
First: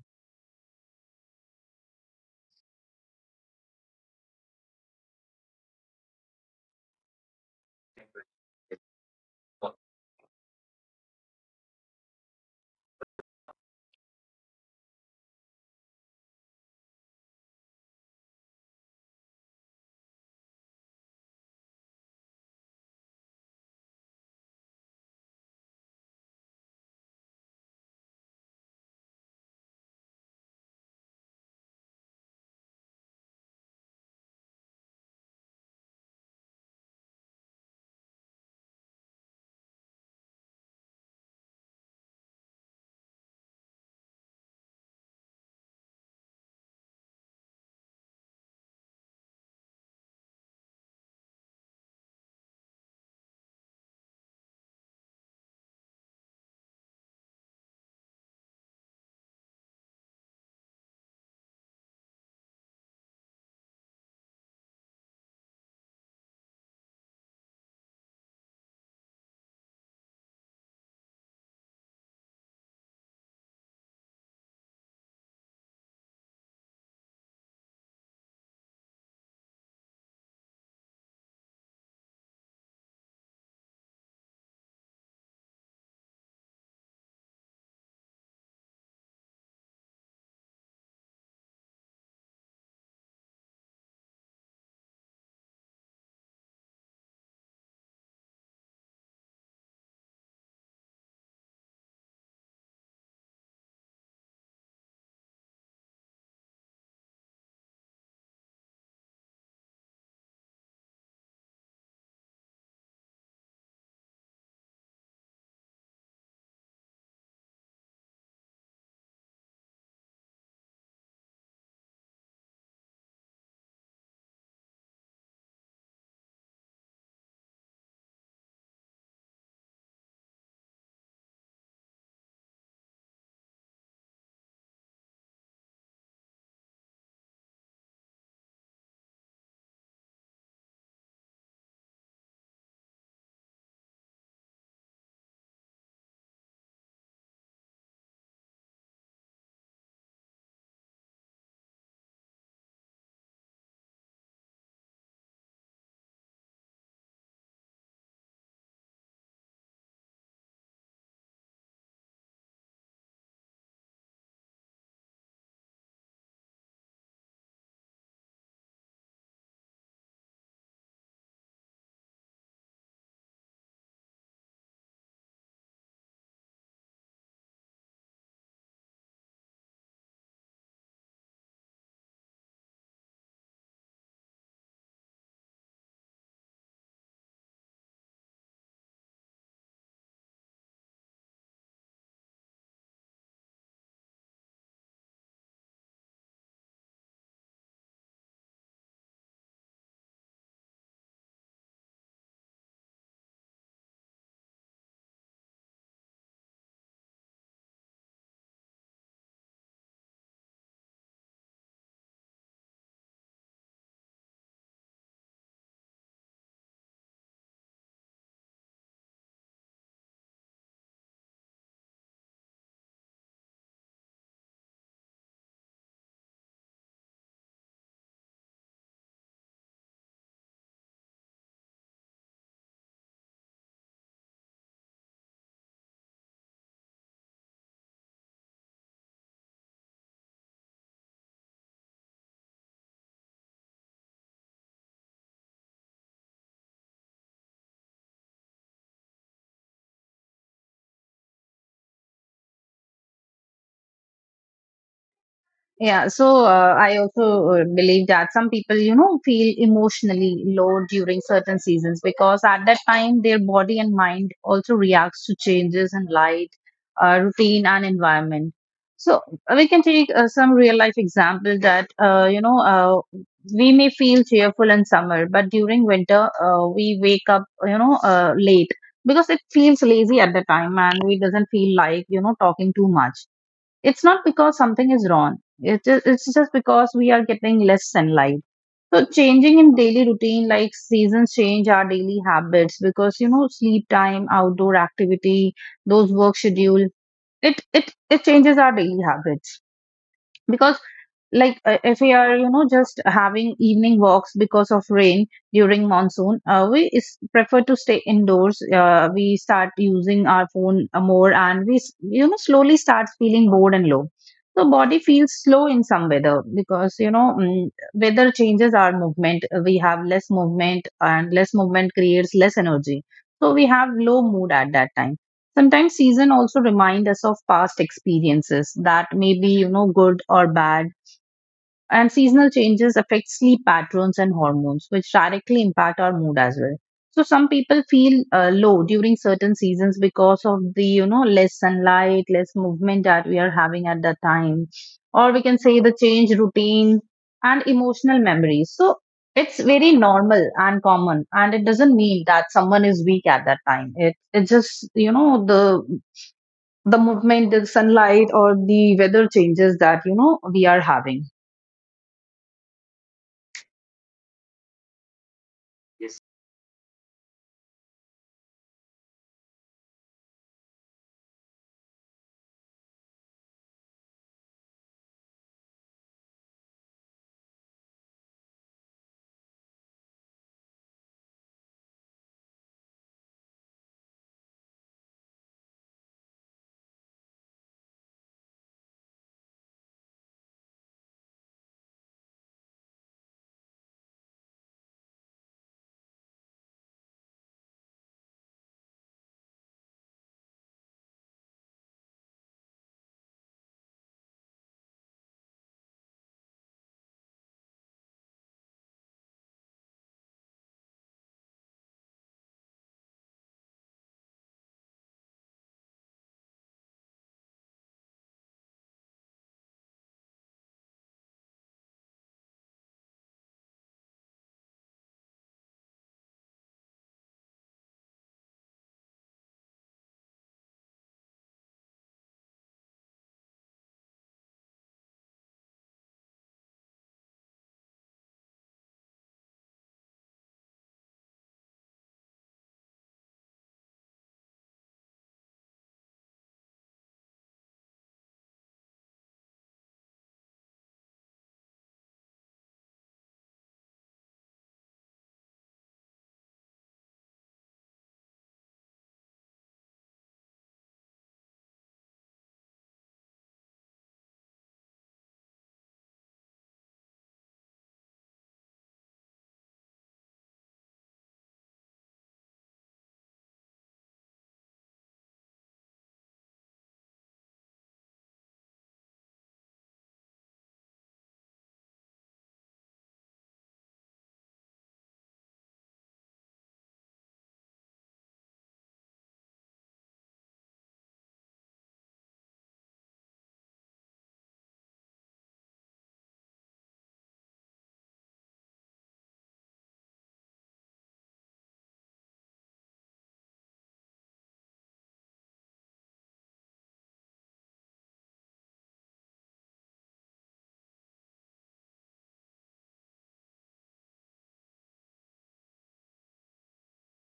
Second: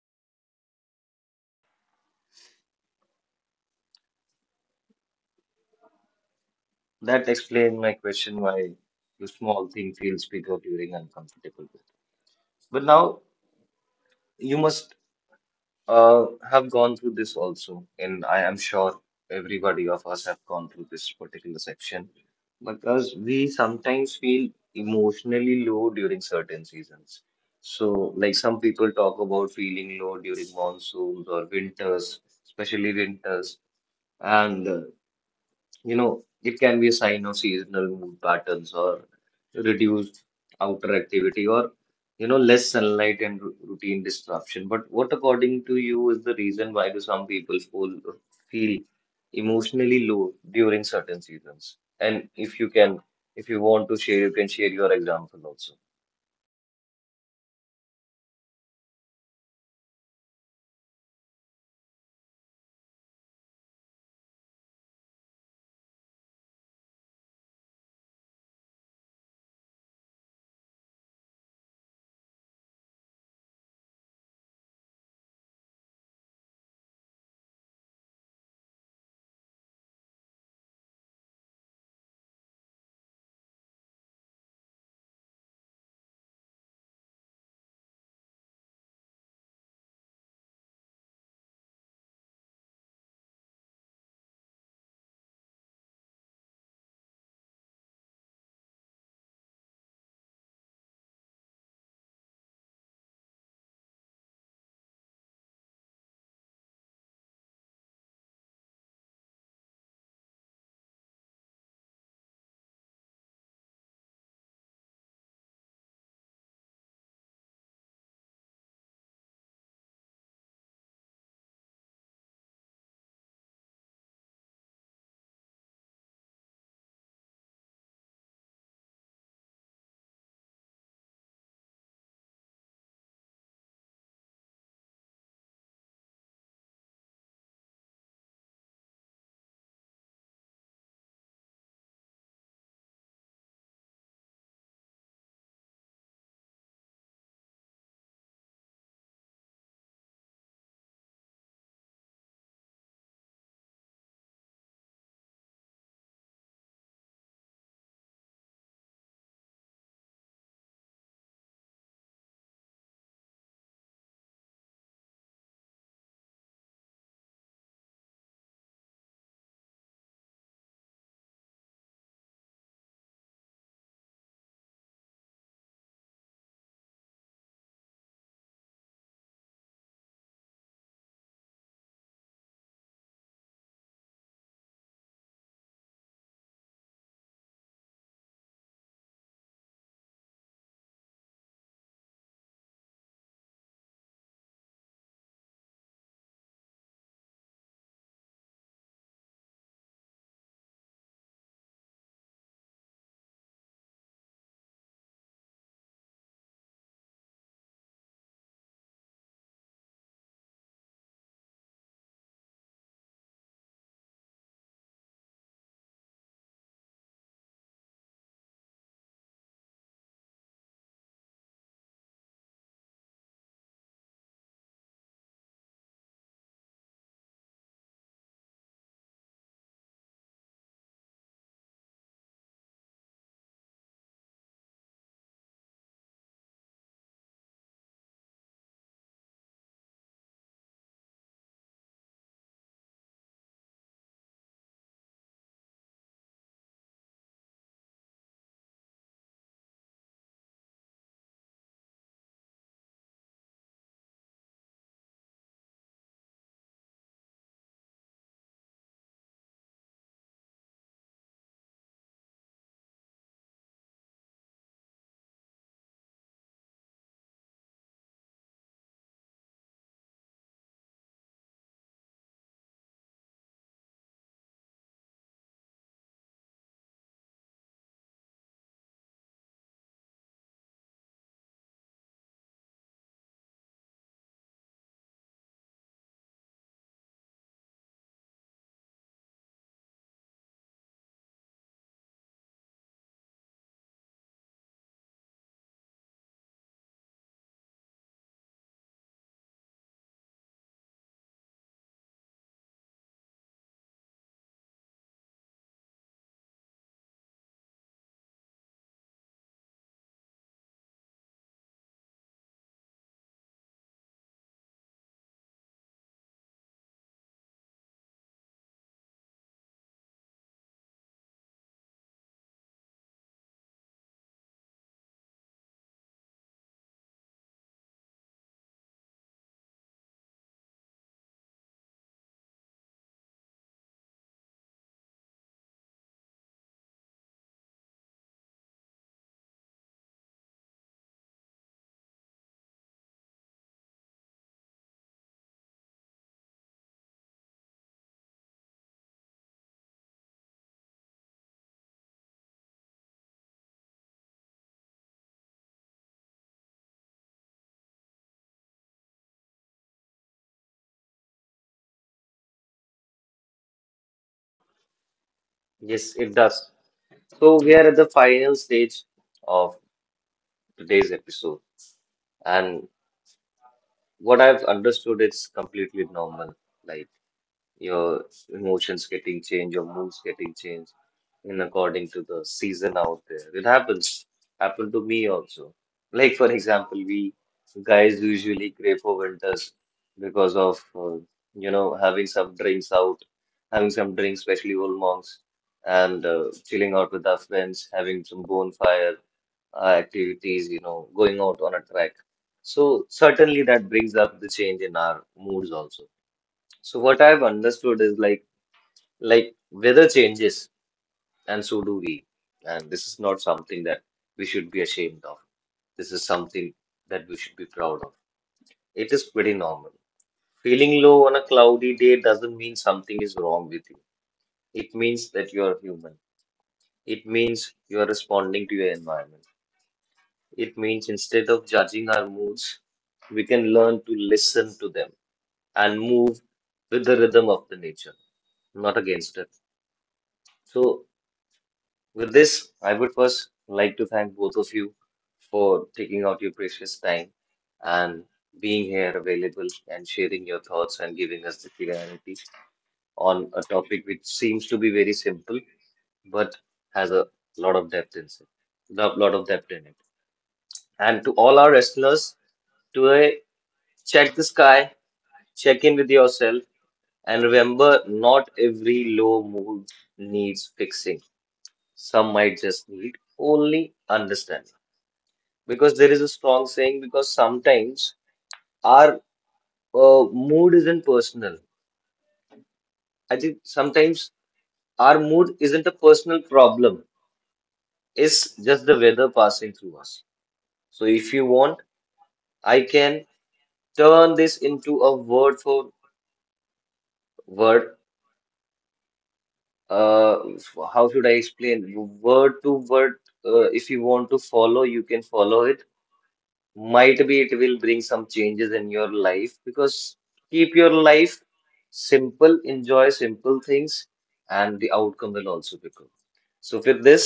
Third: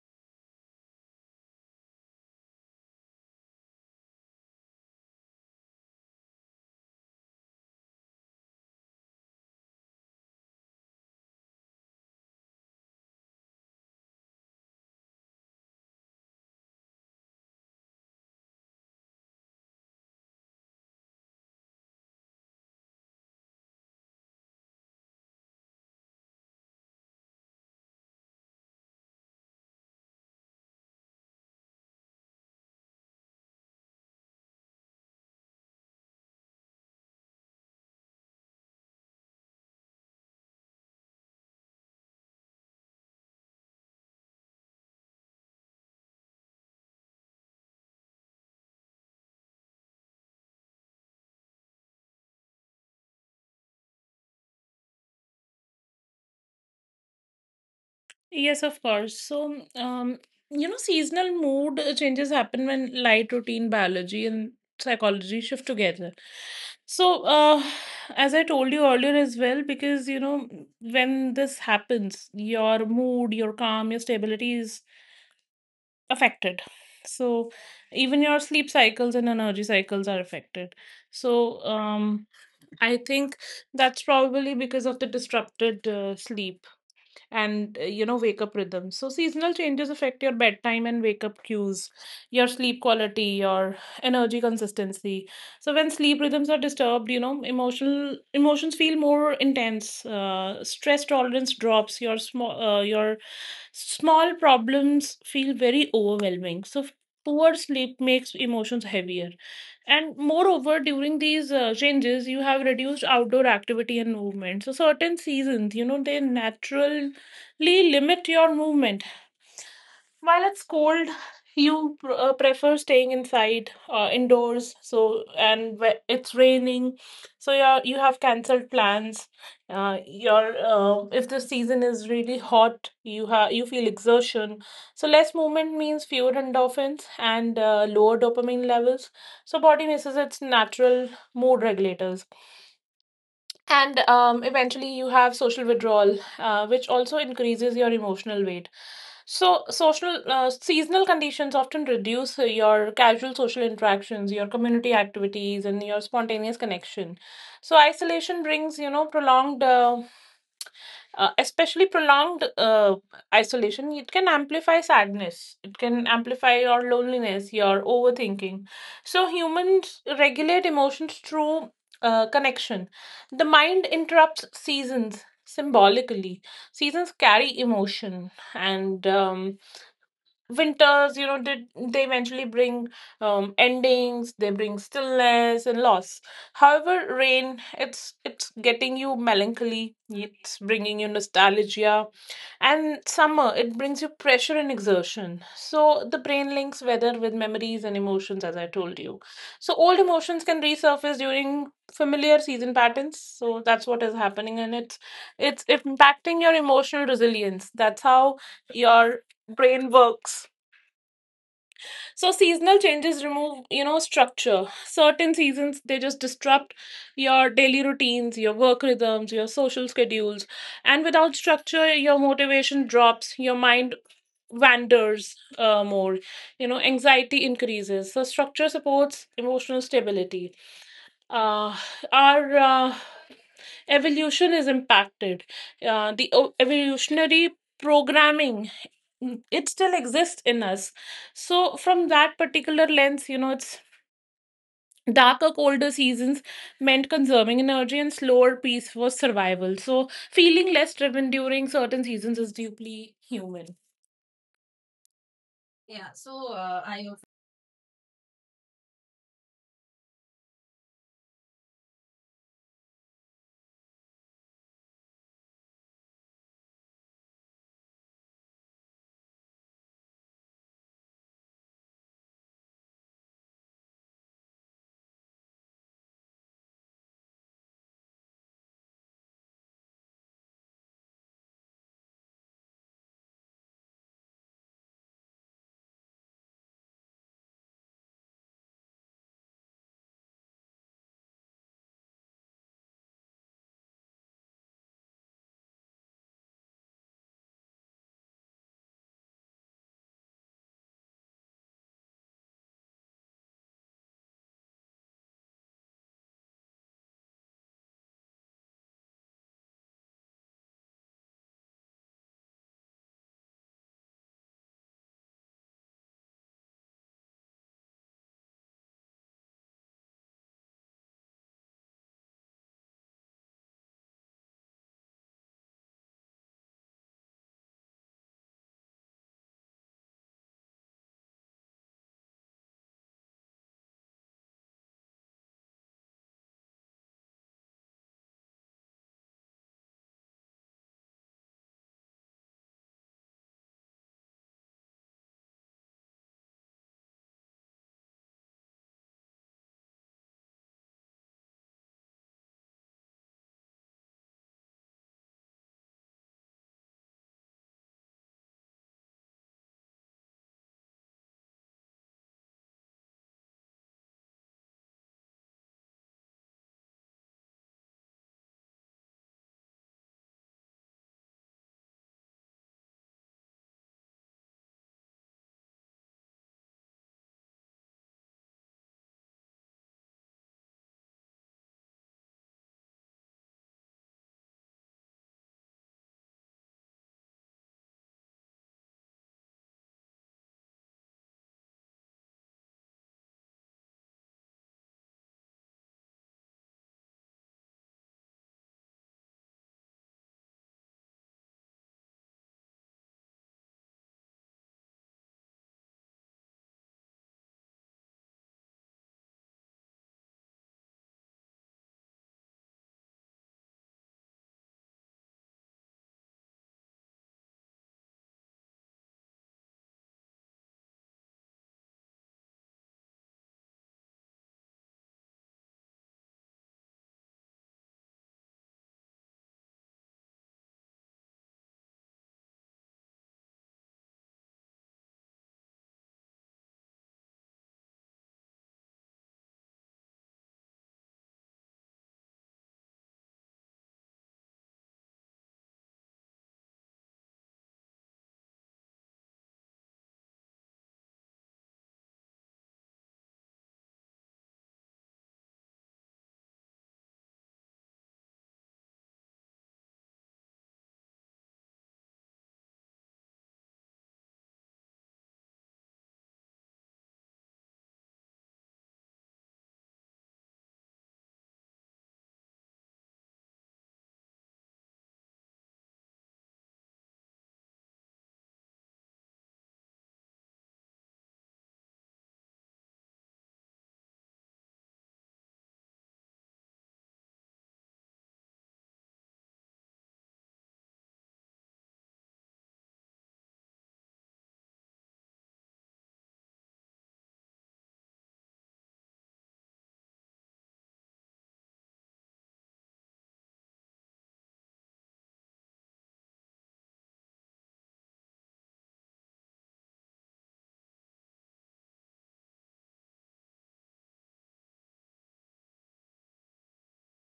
Speaker 1: That explains my question, why the small thing feels bigger during uncomfortable weather. But now you must have gone through this also, and I am sure everybody of us have gone through this particular section, because we sometimes feel emotionally low during certain seasons. So, like, some people talk about feeling low during monsoons or winters, especially winters, and, you know, it can be a sign of seasonal mood patterns or reduced outer activity, or, you know, less sunlight and routine disruption. But what, according to you, is the reason why do some feel emotionally low during certain seasons? And if you can, if you want to share, you can share your example also.
Speaker 3: Yes, of course. So, you know, seasonal mood changes happen when light, routine, biology, and psychology shift together. So, as I told you earlier as well, because, you know, when this happens, your mood, your calm, your stability is affected. So, even your sleep cycles and energy cycles are affected. So, I think that's probably because of the disrupted sleep and you know, wake up rhythms. So seasonal changes affect your bedtime and wake up cues, your sleep quality, your energy consistency. So when sleep rhythms are disturbed, you know, emotional emotions feel more intense, stress tolerance drops, your small problems feel very overwhelming. So poor sleep makes emotions heavier. And moreover, during these changes, you have reduced outdoor activity and movement. So, certain seasons, you know, they naturally limit your movement. While it's cold, you prefer staying inside, indoors. So, and it's raining, so yeah, you have cancelled plans. Your If the season is really hot, you have you feel exertion. So less movement means fewer endorphins and lower dopamine levels. So body misses its natural mood regulators. And eventually, you have social withdrawal, which also increases your emotional weight. So, social seasonal conditions often reduce your casual social interactions, your community activities, and your spontaneous connection. So, isolation brings, you know, prolonged, especially prolonged isolation. It can amplify sadness. It can amplify your loneliness, your overthinking. So, humans regulate emotions through connection. The mind interrupts seasons symbolically. Seasons carry emotion. And winters, you know, did they eventually bring endings, they bring stillness and loss. However, rain, it's getting you melancholy, it's bringing you nostalgia. And summer, it brings you pressure and exertion. So the brain links weather with memories and emotions, as I told you. So old emotions can resurface during familiar season patterns. So that's what is happening, and it's impacting your emotional resilience. That's how your brain works. So seasonal changes remove, you know, structure. Certain seasons, they just disrupt your daily routines, your work rhythms, your social schedules, and without structure, your motivation drops, your mind wanders more, you know, anxiety increases. So structure supports emotional stability. Uh, our evolution is impacted. The evolutionary programming, it still exists in us. So, from that particular lens, you know, it's darker, colder seasons meant conserving energy, and slower pace was survival. So, feeling less driven during certain seasons is deeply human.
Speaker 2: Yeah, so I also believe that some people, you know, feel emotionally low during certain seasons because at that time their body and mind also reacts to changes in light, routine, and environment. So we can take some real life example that we may feel cheerful in summer, but during winter we wake up, you know, late because it feels lazy at the time, and we doesn't feel like, you know, talking too much. It's not because something is wrong. It's just because we are getting less sunlight. So changing in daily routine, like seasons change our daily habits because, you know, sleep time, outdoor activity, those work schedule. It changes our daily habits because, like, if we are, you know, just having evening walks, because of rain during monsoon, we is prefer to stay indoors. We start using our phone more, and we you know, slowly starts feeling bored and low. So body feels slow in some weather because, you know, weather changes our movement. We have less movement, and less movement creates less energy, so we have low mood at that time. Sometimes season also remind us of past experiences that may be, you know, good or bad. And seasonal changes affect sleep patterns and hormones, which directly impact our mood as well. So some people feel low during certain seasons because of the, you know, less sunlight, less movement that we are having at that time, or we can say the change routine and emotional memories. So it's very normal and common, and it doesn't mean that someone is weak at that time. It's just, you know, the movement, the sunlight, or the weather changes that, you know, we are having.
Speaker 1: Yes, it does. So we are at the final stage of today's episode, and what I've understood, it's completely normal. Like, your emotions getting changed, your moods getting changed in according to the season out there. It happens. Happened to me also. Like, for example, we guys usually crave for winters because of, you know, having some drinks out, having some drinks, especially old monks, and chilling out with our friends, having some bonfire activities, you know, going out on a track. So certainly that brings up the change in our moods also. So what I've understood is, like weather changes, and so do we. And this is not something that we should be ashamed of. This is something that we should be proud of. It is pretty normal. Feeling low on a cloudy day doesn't mean something is wrong with you. It means that you are human. It means you are responding to your environment. It means instead of judging our moods, we can learn to listen to them and move with the rhythm of the nature, not against it. So, with this, I would first like to thank both of you for taking out your precious time and being here available and sharing your thoughts and giving us the clarity on a topic which seems to be very simple but has a lot of depth in it. Lot of depth in it. And to all our listeners, to check the sky, check in with yourself, and remember, not every low mood needs fixing. Some might just need only understanding, because there is a strong saying, because sometimes our, uh, mood isn't personal. I think sometimes our mood isn't a personal problem. It's just the weather passing through us. So if you want, I can turn this into a word for word, uh, how should I explain, word to word, if you want to follow, you can follow it. Might be it will bring some changes in your life. Because keep your life simple, enjoy simple things, and the outcome will also be good. So, with this,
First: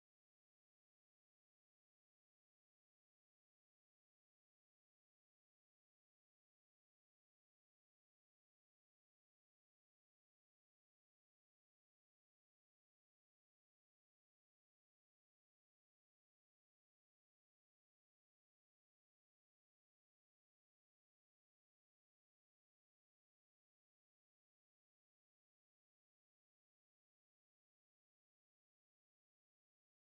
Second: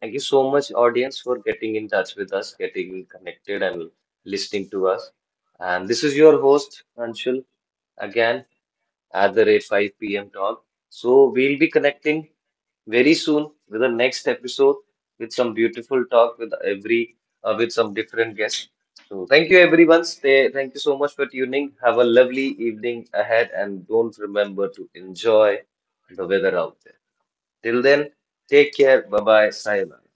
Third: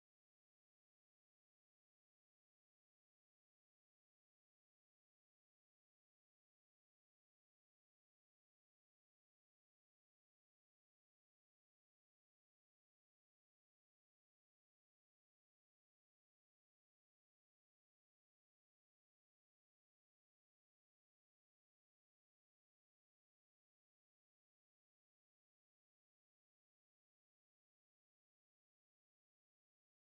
Speaker 1: thank you so much, audience, for getting in touch with us, getting connected, and listening to us. And this is your host, Anshul, again at the rate 5 p.m. talk. So, we'll be connecting very soon with the next episode with some beautiful talk with every, with some different guests. So thank you everyone. Stay. Thank you so much for tuning. Have a lovely evening ahead, and don't remember to enjoy the weather out there. Till then, take care. Bye bye. Sayonara.